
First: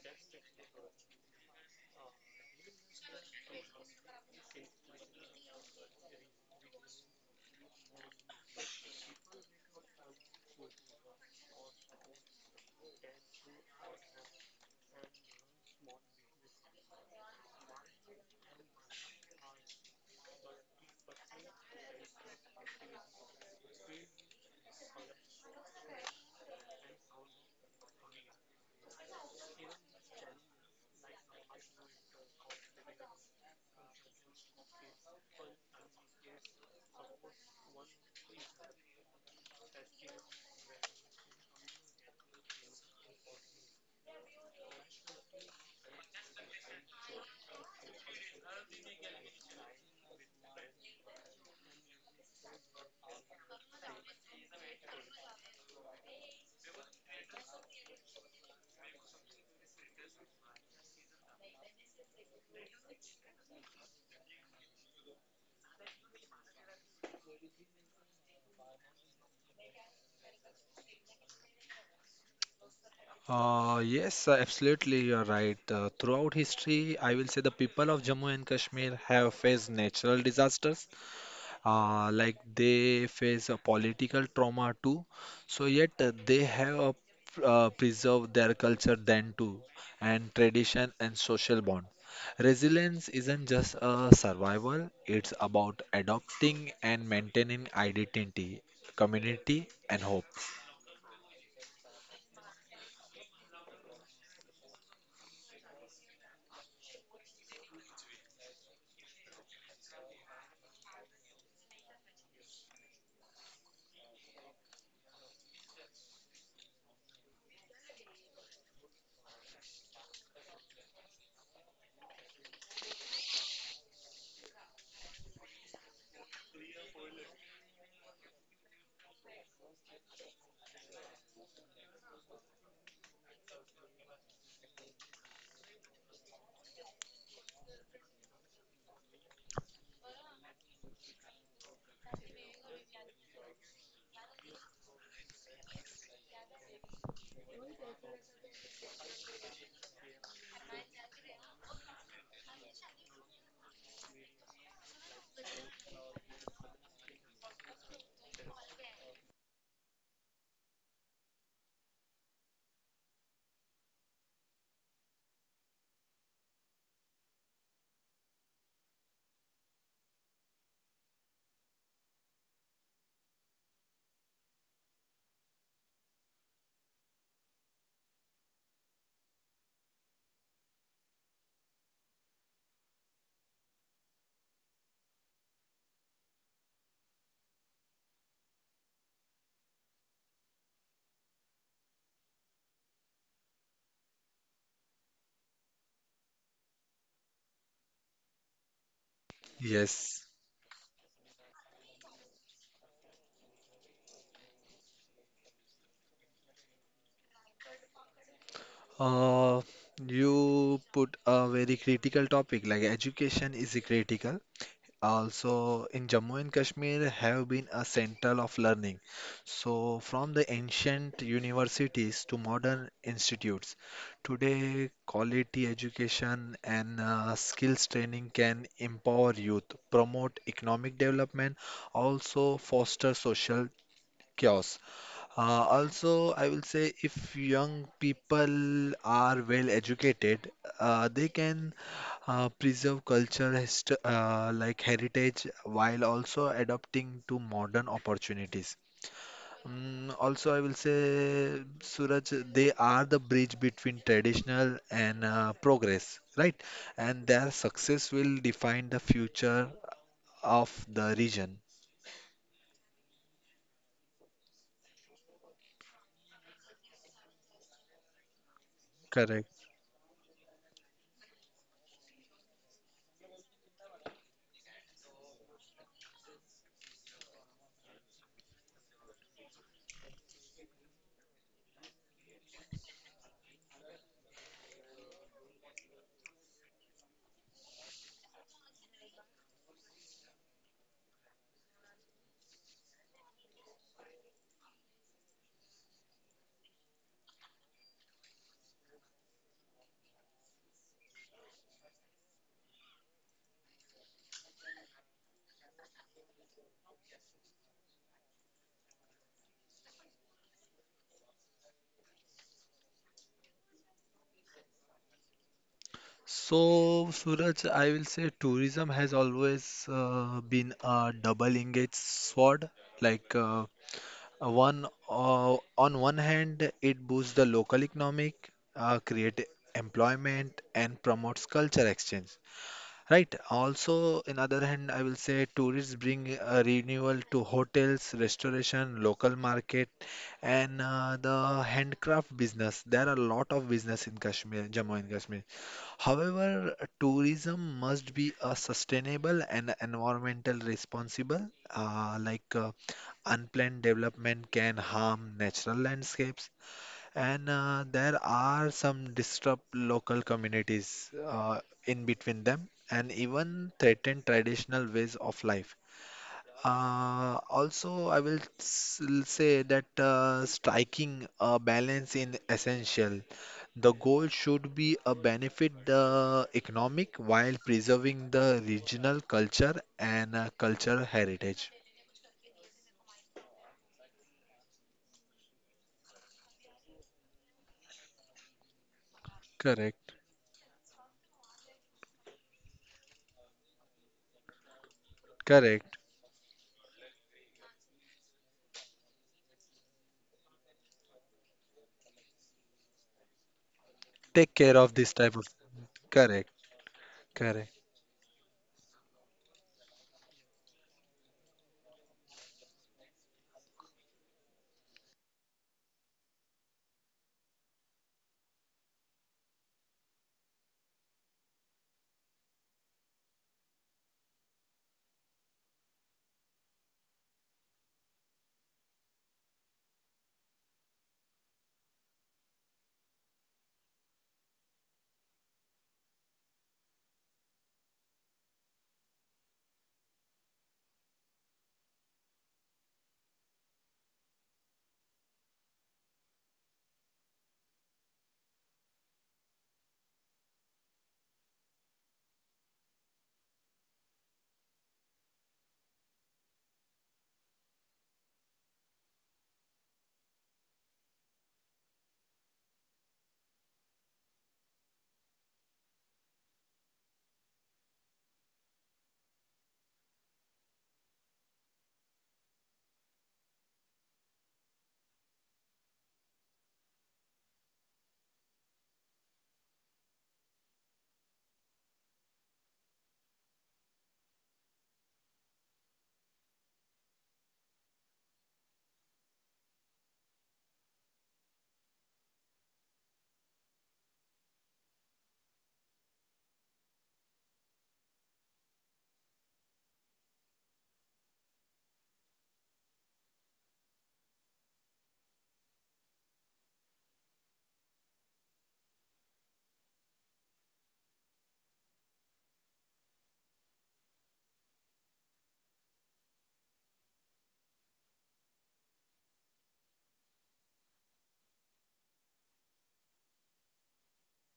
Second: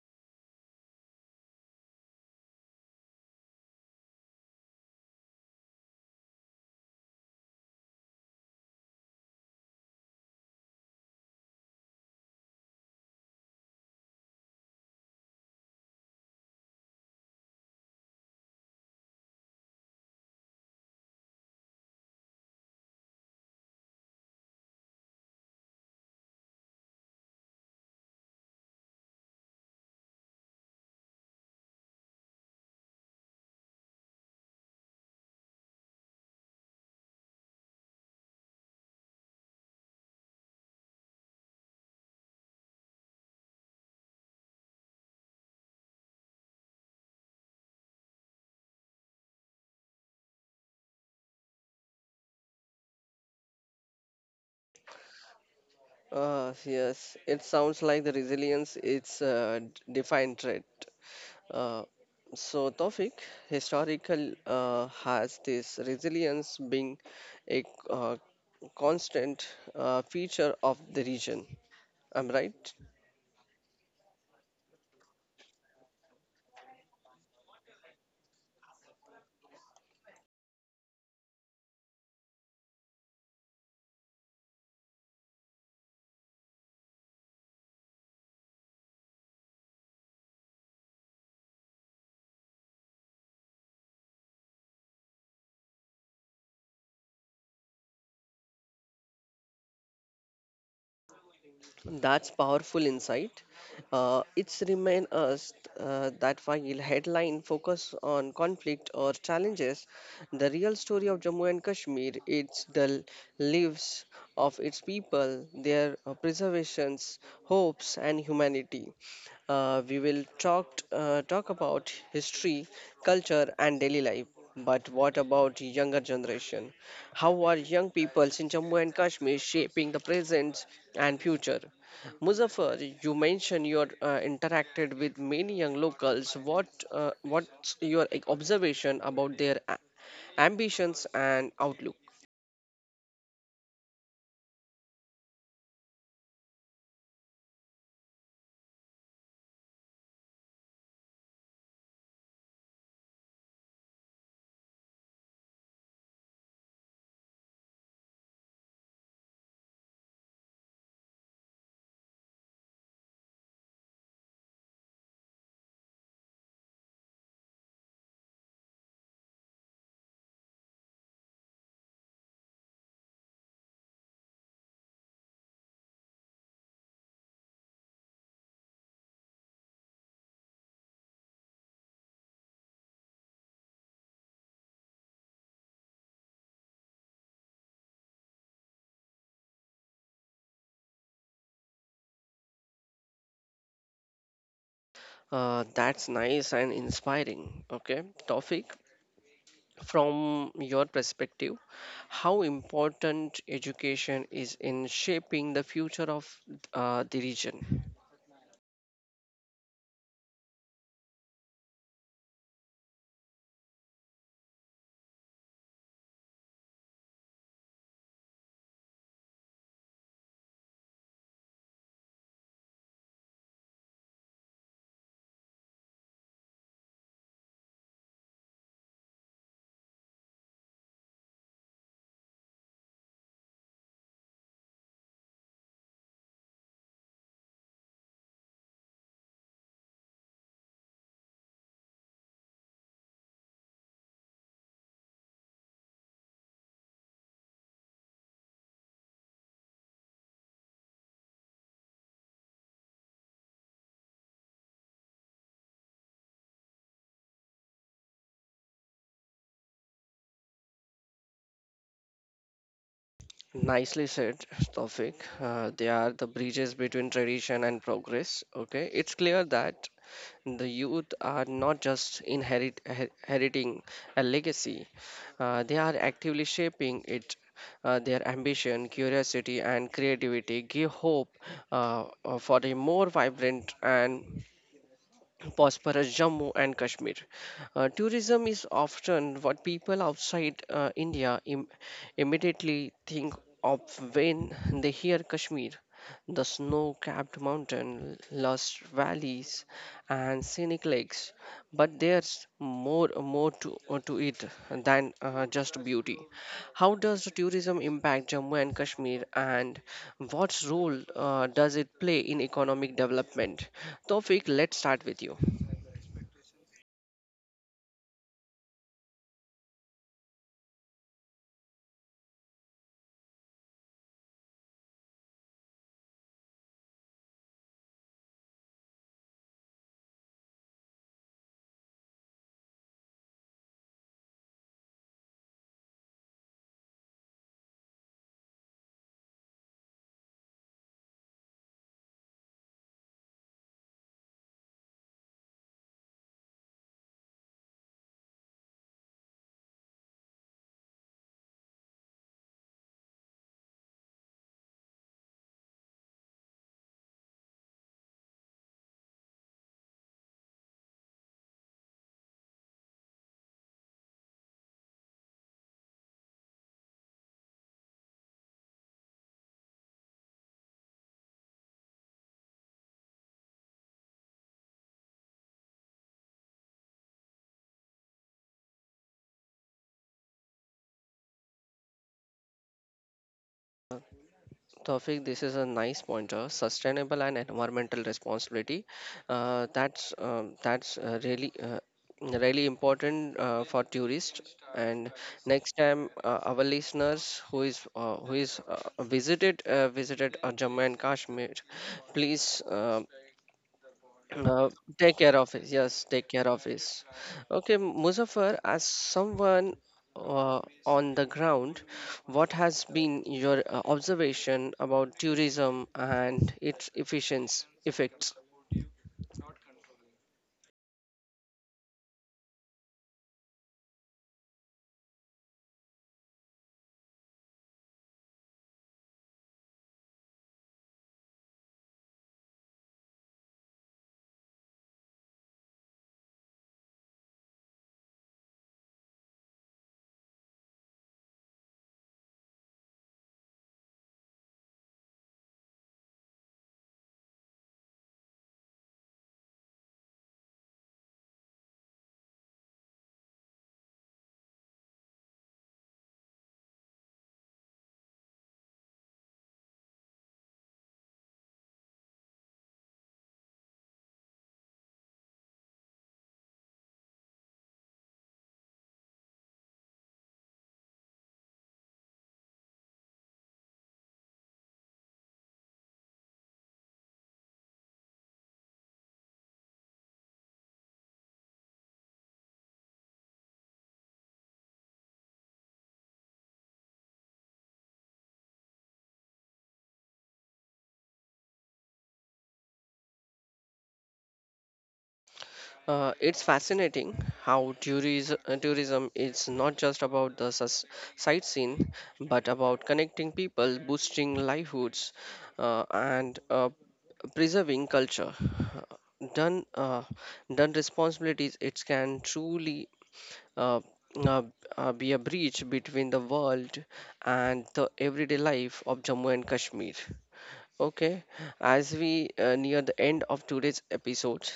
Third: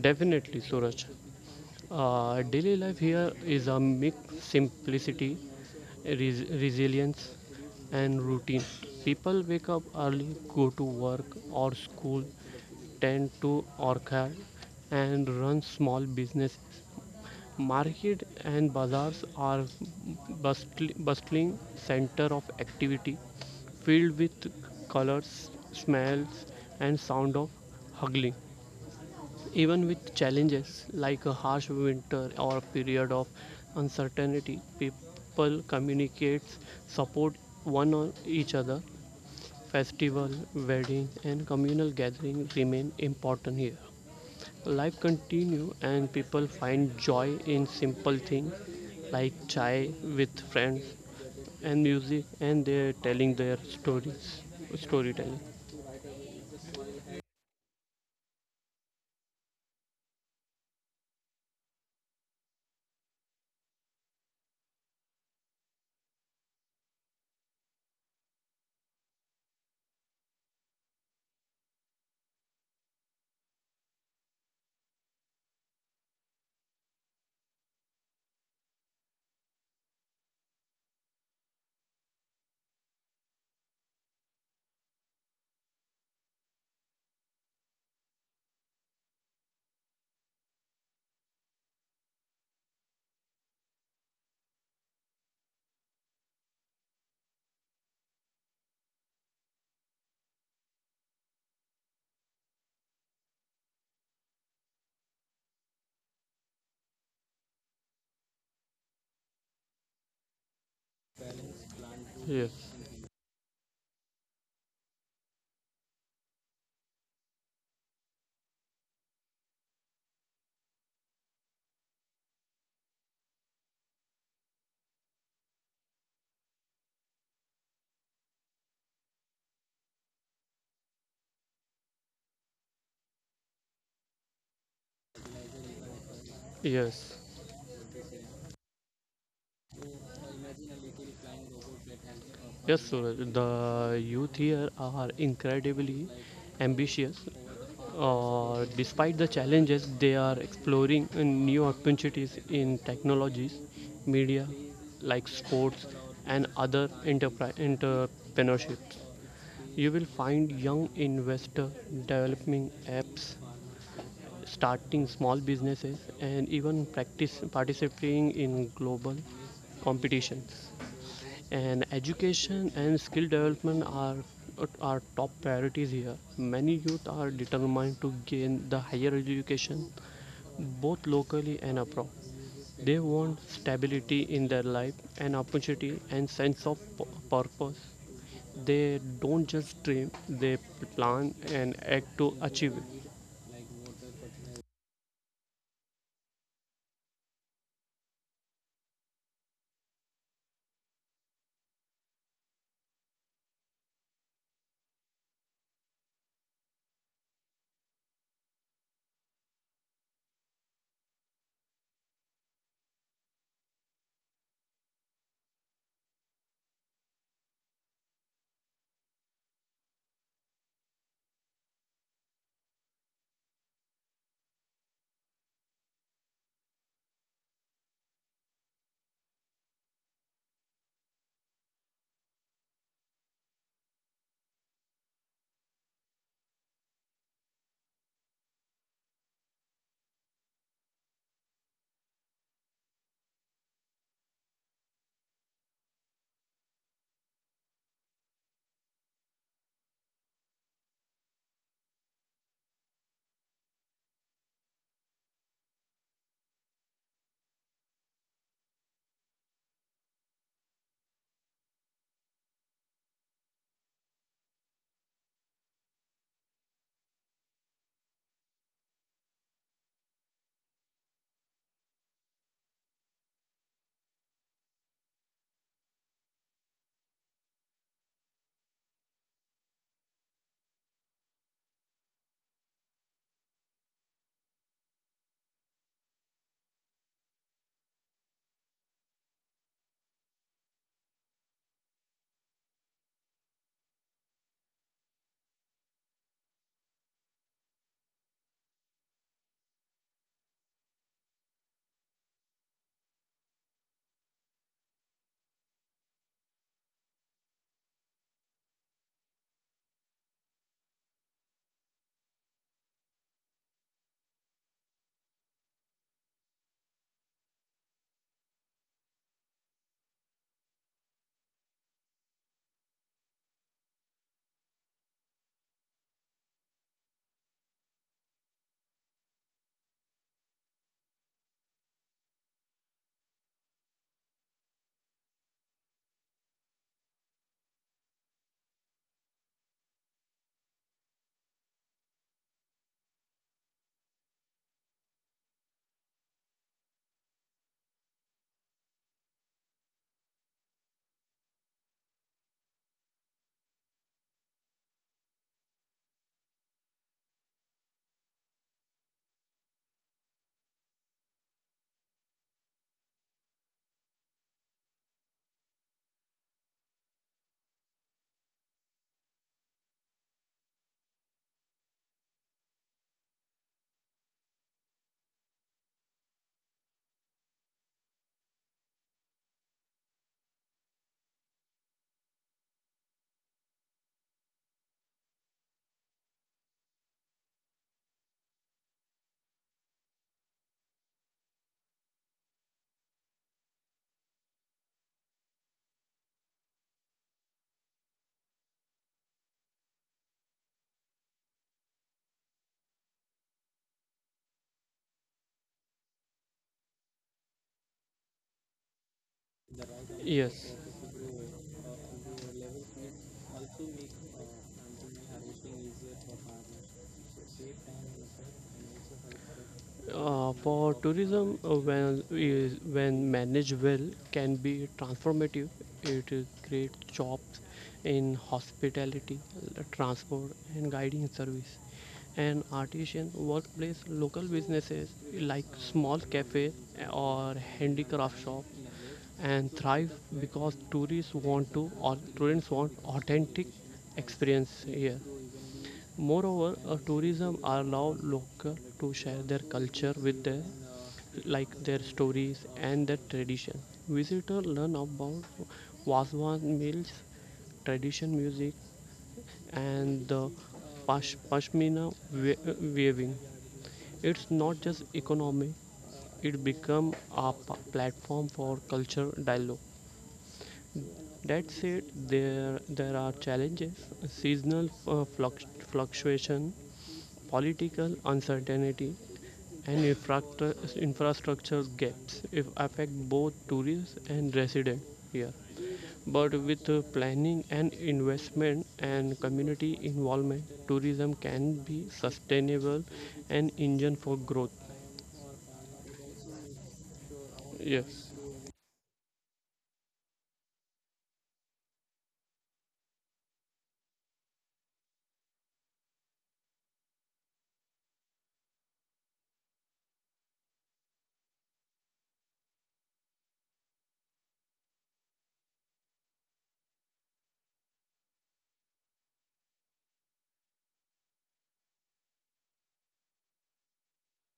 S3: definitely, Suraj. Daily life here is a mix simplicity, resilience, and routine. People wake up early, go to work or school, tend to orchard, and run small businesses. Market and bazaars are bustling center of activity, filled with colors, smells, and sound of haggling. Even with challenges like a harsh winter or a period of uncertainty, people communicate, support one on each other. Festival, wedding, and communal gatherings remain important here. Life continues, and people find joy in simple things like chai with friends and music, and they're telling their storytelling.
S1: Yes, it sounds like the resilience is a defined trait. Uh, so, Tawfiq, historical has this resilience being a uh, constant feature of the region. I'm right.
S2: Yes, absolutely, you're right. Throughout history, I will say the people of Jammu and Kashmir have faced natural disasters, like they face a political trauma too. So yet they have preserved their culture then too, and tradition and social bond. Resilience isn't just a survival; it's about adopting and maintaining identity, community, and hope.
S1: That's powerful insight. It's remind us that while headline focus on conflict or challenges, the real story of Jammu and Kashmir, it's
S3: Yes,
S1: the lives of its people, their preservations, hopes, and humanity. We will talk about history, culture, and daily life. But what about younger generation? How are young peoples in Jammu and Kashmir shaping the present and future? Muzaffar, you mentioned you interacted with many young locals.
S3: yes.
S1: What's your like, observation about their ambitions and outlook?
S3: Yes, sir. The youth here are incredibly ambitious. Despite the challenges, they are exploring new opportunities in technologies, media, like sports, and other enterprise entrepreneurships. You will find young investors developing apps, starting small businesses, and even practice participating in global competitions and education and skill development are top priorities here. Many youth are determined to gain the higher education both locally and abroad. They want stability in their life and opportunity and sense of purpose. They don't just dream, they plan and act to achieve it.
S1: That's nice and inspiring. Okay, Topic,
S2: Yes.
S1: from your perspective, how important education is in shaping the future of the region?
S2: Uh, you put a very critical topic like education is critical. Also, in Jammu and Kashmir have been a central of learning. So, from the ancient universities to modern institutes, today quality education and skills training can empower youth, promote economic development, also foster social chaos. Also, I will say if young people are well educated, they can preserve culture hist like heritage while also adapting to modern opportunities. Also, I will say, Suraj, they are the bridge between traditional and progress, right? And their success will define the future of the region.
S1: Nicely said, Tawfiq. They are the bridges between tradition and progress. Okay, it's clear
S2: Correct.
S1: that the youth are not just inheriting a legacy; they are actively shaping it. Their ambition, curiosity, and creativity give hope, for a more vibrant and prosperous Jammu and Kashmir. Tourism is often what people outside India immediately think of when they hear Kashmir. The snow capped mountain, lush valleys, and scenic lakes. But there's more to it than just beauty. How does tourism impact Jammu and Kashmir, and what role does it play in economic development? Tofik, let's start with you.
S2: So, Suraj, I will say tourism has always been a double-edged sword. Like one On one hand, it boosts the local economic, create employment, and promotes culture exchange. Right. Also, in other hand, I will say tourists bring a renewal to hotels, restoration, local market, and the handcraft business. There are a lot of business in Kashmir, Jammu and Kashmir. However, tourism must be a sustainable and environmental responsible. Uh, like uh, Unplanned development can harm natural landscapes, and there are some disrupt local communities in between them and even threaten traditional ways of life. Also, say that striking a balance in essential. The goal should be a benefit the economic while preserving the regional culture and cultural heritage.
S1: Tawfiq, this is a nice pointer. Sustainable and environmental responsibility. Uh,
S2: Correct.
S1: that's um, that's uh, really really important for tourists. And next
S2: Correct.
S1: time, our listeners who is visited Jammu and Kashmir, please.
S2: Take
S1: Uh,
S2: care of this
S1: take
S2: type
S1: care
S2: of.
S1: of it. Yes, take care
S2: Correct.
S1: of it.
S2: Correct.
S1: Okay, Muzaffar, as someone
S3: Yes,
S1: on the ground, what has been your observation about tourism and its efficiency effects?
S3: For tourism, when is when managed well, can be transformative. It creates jobs in hospitality, transport, and guiding service, and artisan workplace. Local businesses like small cafes or handicraft shop and thrive because tourists want to or students want authentic experience here. Moreover, tourism allow local to share their culture with the like their stories and their tradition. Visitors learn about Waswan mills, tradition music, and the pashmina weaving. It's not just economic; it becomes a platform for culture dialogue. That said, there are challenges: seasonal fluctuation, political uncertainty, and infrastructure gaps affect both tourists and residents here. But with planning and investment and community involvement, tourism can be sustainable and engine for growth.
S1: It's fascinating how
S3: Yes.
S1: tourism is not just about the sightseeing, but about connecting people, boosting livelihoods, and preserving culture done done responsibilities it can truly uh, uh, be a breach between the world and the everyday life of Jammu and Kashmir. Okay, as we near the end of today's episode,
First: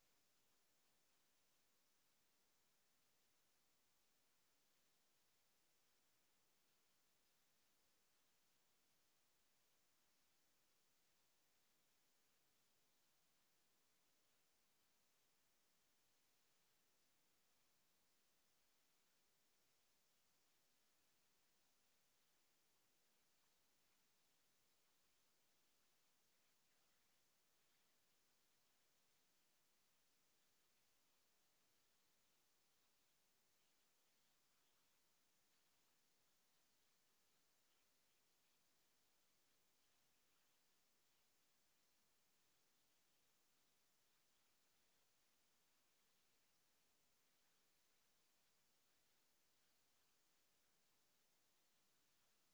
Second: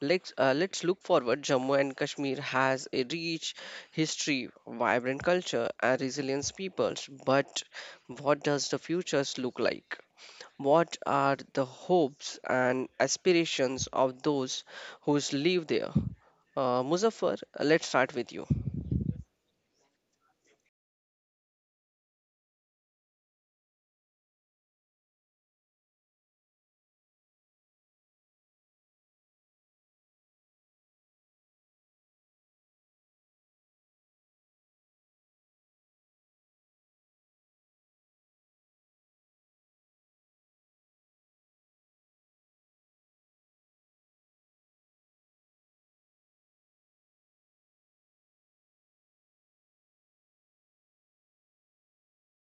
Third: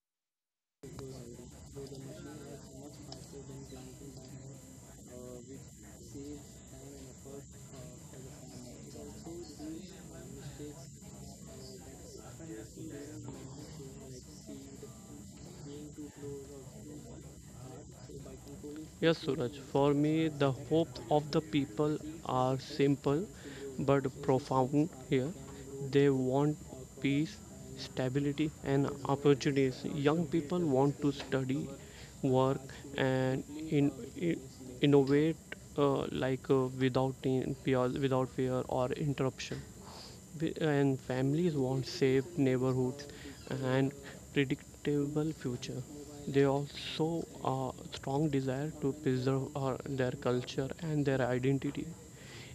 S1: let's look forward. Jammu and Kashmir has a rich history, vibrant culture, and resilient peoples. But what does the futures look like? What are the hopes and aspirations of those who live there? Muzaffar, let's start with you.
S3: Yes, Suraj. For me, the hope of the people are simple but profound here. They want peace, stability, and opportunities. Young people want to study, work, and in, in, innovate without without fear or interruption and families want safe neighborhoods and predictable future. They also are strong desire to preserve their culture and their identity.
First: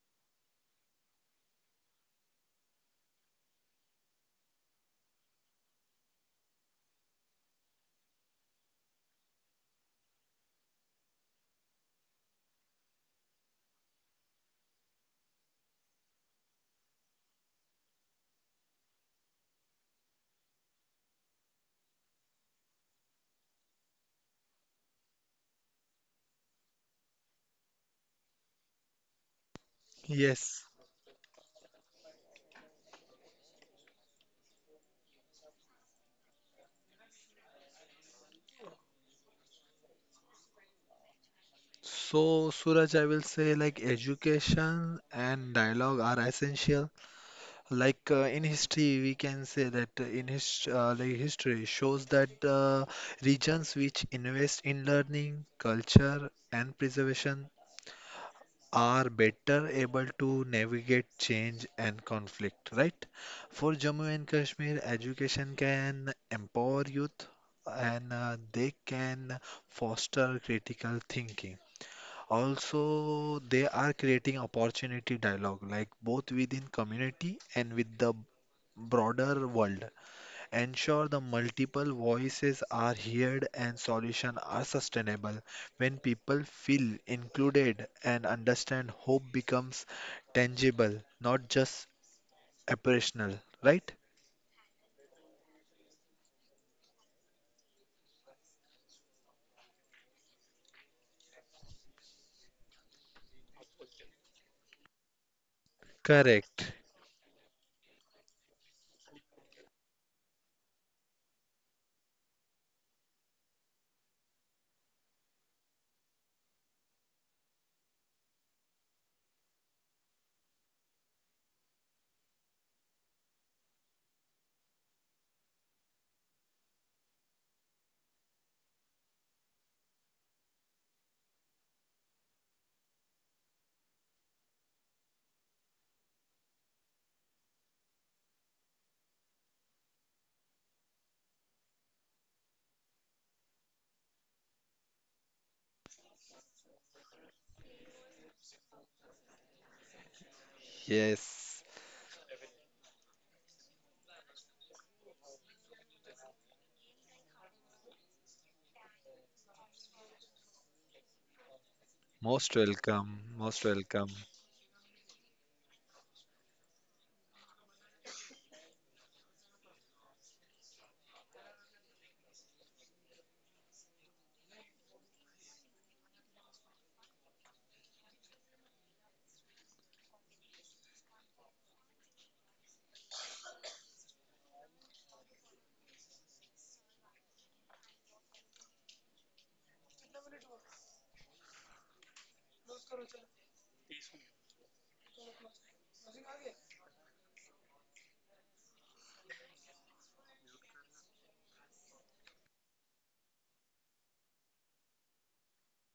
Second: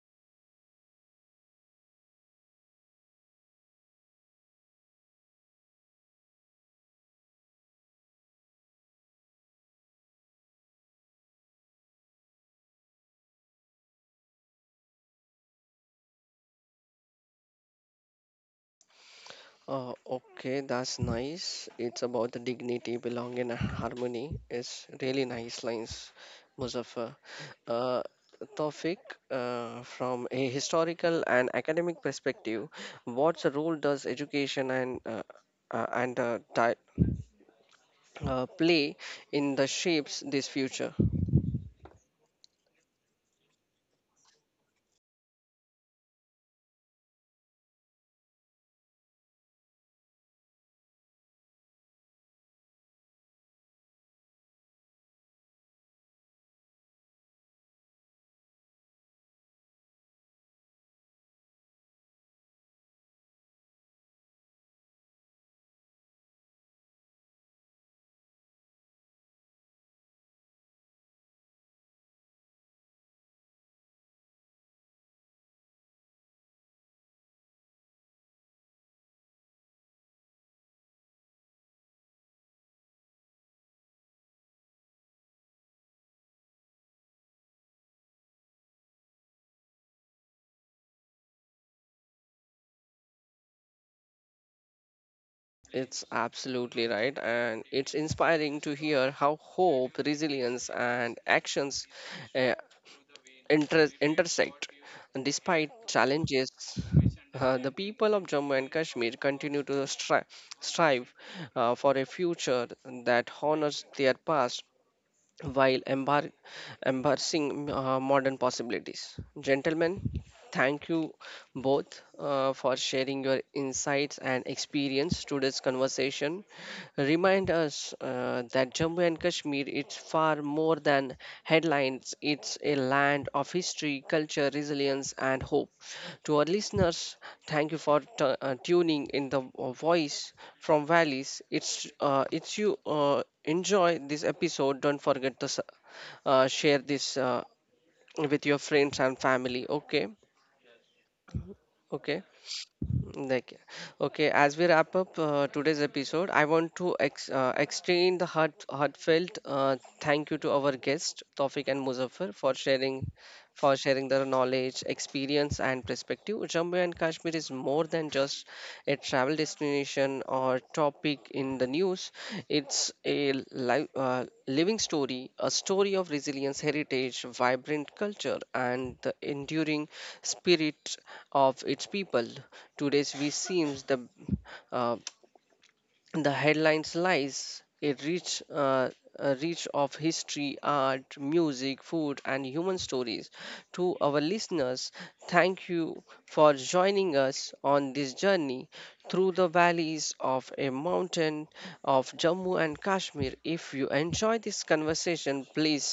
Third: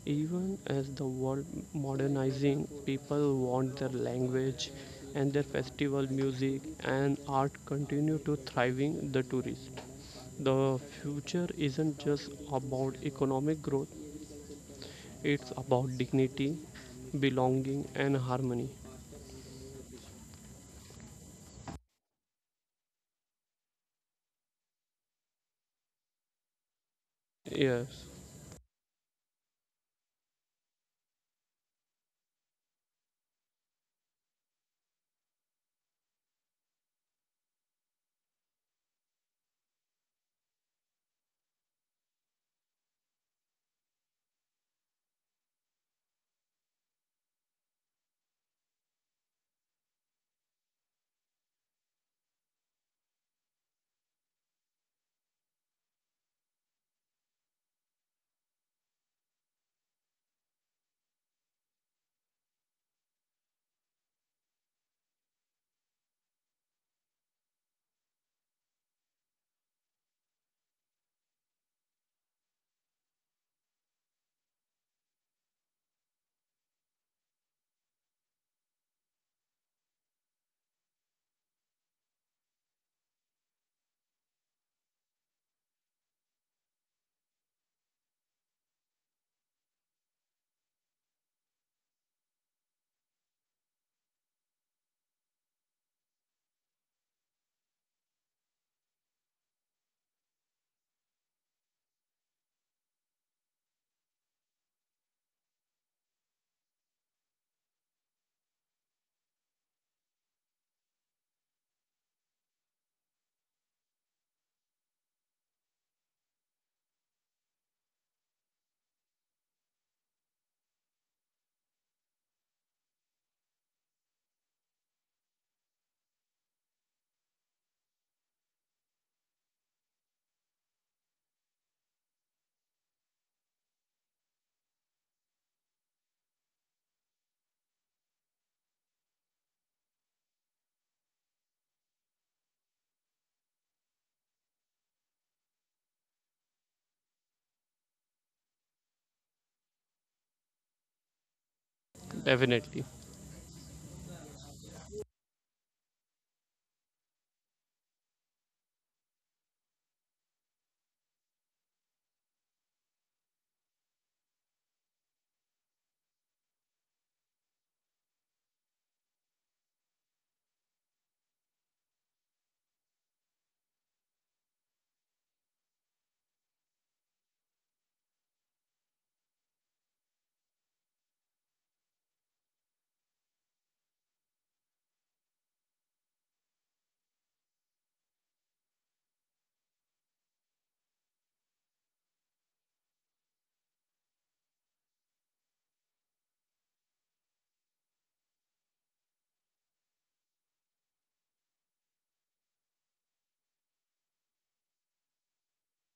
S3: Even as the world modernizing, people want their language and their festival music and art continue to thriving the tourist. The future isn't just about economic growth, it's about dignity, belonging and harmony.
S1: Okay, that's nice. It's about the dignity, belonging, and harmony. It's really nice lines, Muzaffar. Uh,
S3: Yes,
S1: Tawfiq, from a
S2: Yes.
S1: historical and academic perspective, what role does education uh, and uh, di- play in the shapes this future?
S2: So, Suraj, I will say like education and dialogue are essential. In history, we can say that in his like history shows that regions which invest in learning, culture, and preservation are better able to navigate change and conflict, right? For Jammu and Kashmir, education can empower youth and they can foster critical thinking. Also, they are creating opportunity dialogue, like both within community and with the broader world. Ensure the multiple voices are heard and solutions are sustainable. When people feel included and understand, hope becomes tangible, not just operational, right?
S1: It's absolutely right, and it's inspiring to hear how hope, resilience, and actions uh, intersect. And despite challenges,
S2: Correct.
S1: the people of Jammu and Kashmir continue to strive for a future that honors their past while embracing modern possibilities. Gentlemen, thank you both for sharing your insights and experience. Today's conversation remind us that Jammu and Kashmir is far more than headlines. It's a land of history, culture, resilience, and hope. To our listeners, thank you for tuning in the voice from valleys. It's you enjoy this episode. Don't forget to share this with your friends and family. Okay,
S2: Yes.
S1: okay.
S3: definitely.
S1: Like, okay, as we wrap up today's episode, I want to ex extend the heartfelt thank you to our guests, Tawfiq and Muzaffar,
S2: Most welcome. Most
S1: for sharing
S2: welcome.
S1: their knowledge, experience, and perspective. Jammu and Kashmir is more than just a travel destination or topic in the news. It's a living story, a story of resilience, heritage, vibrant culture, and the enduring spirit of its people. Today's we seems uh, the headlines lies a rich a reach of history, art, music, food, and human stories. To our listeners, thank you for joining us on this journey through the valleys of a mountain of Jammu and Kashmir. If you enjoy this conversation, please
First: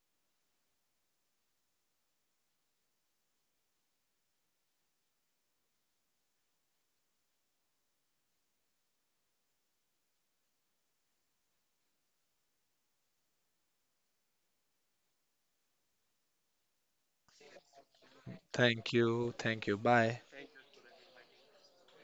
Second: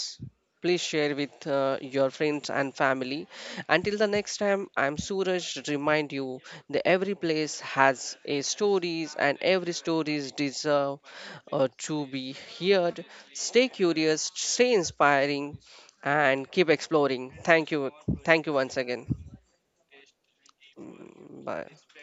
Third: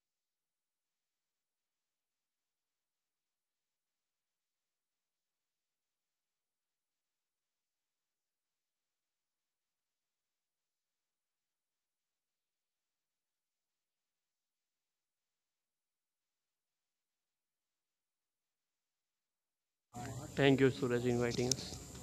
S1: please share with your friends and family. Until the next time, I'm Suraj. Remind you that every place has a stories and every stories deserve to be heard. Stay curious, stay inspiring, and keep exploring. Thank you. Thank you once
S2: Thank
S1: again.
S2: you. Thank you. Bye.
S3: Thank you, Suraj, inviting
S1: Bye.
S3: us.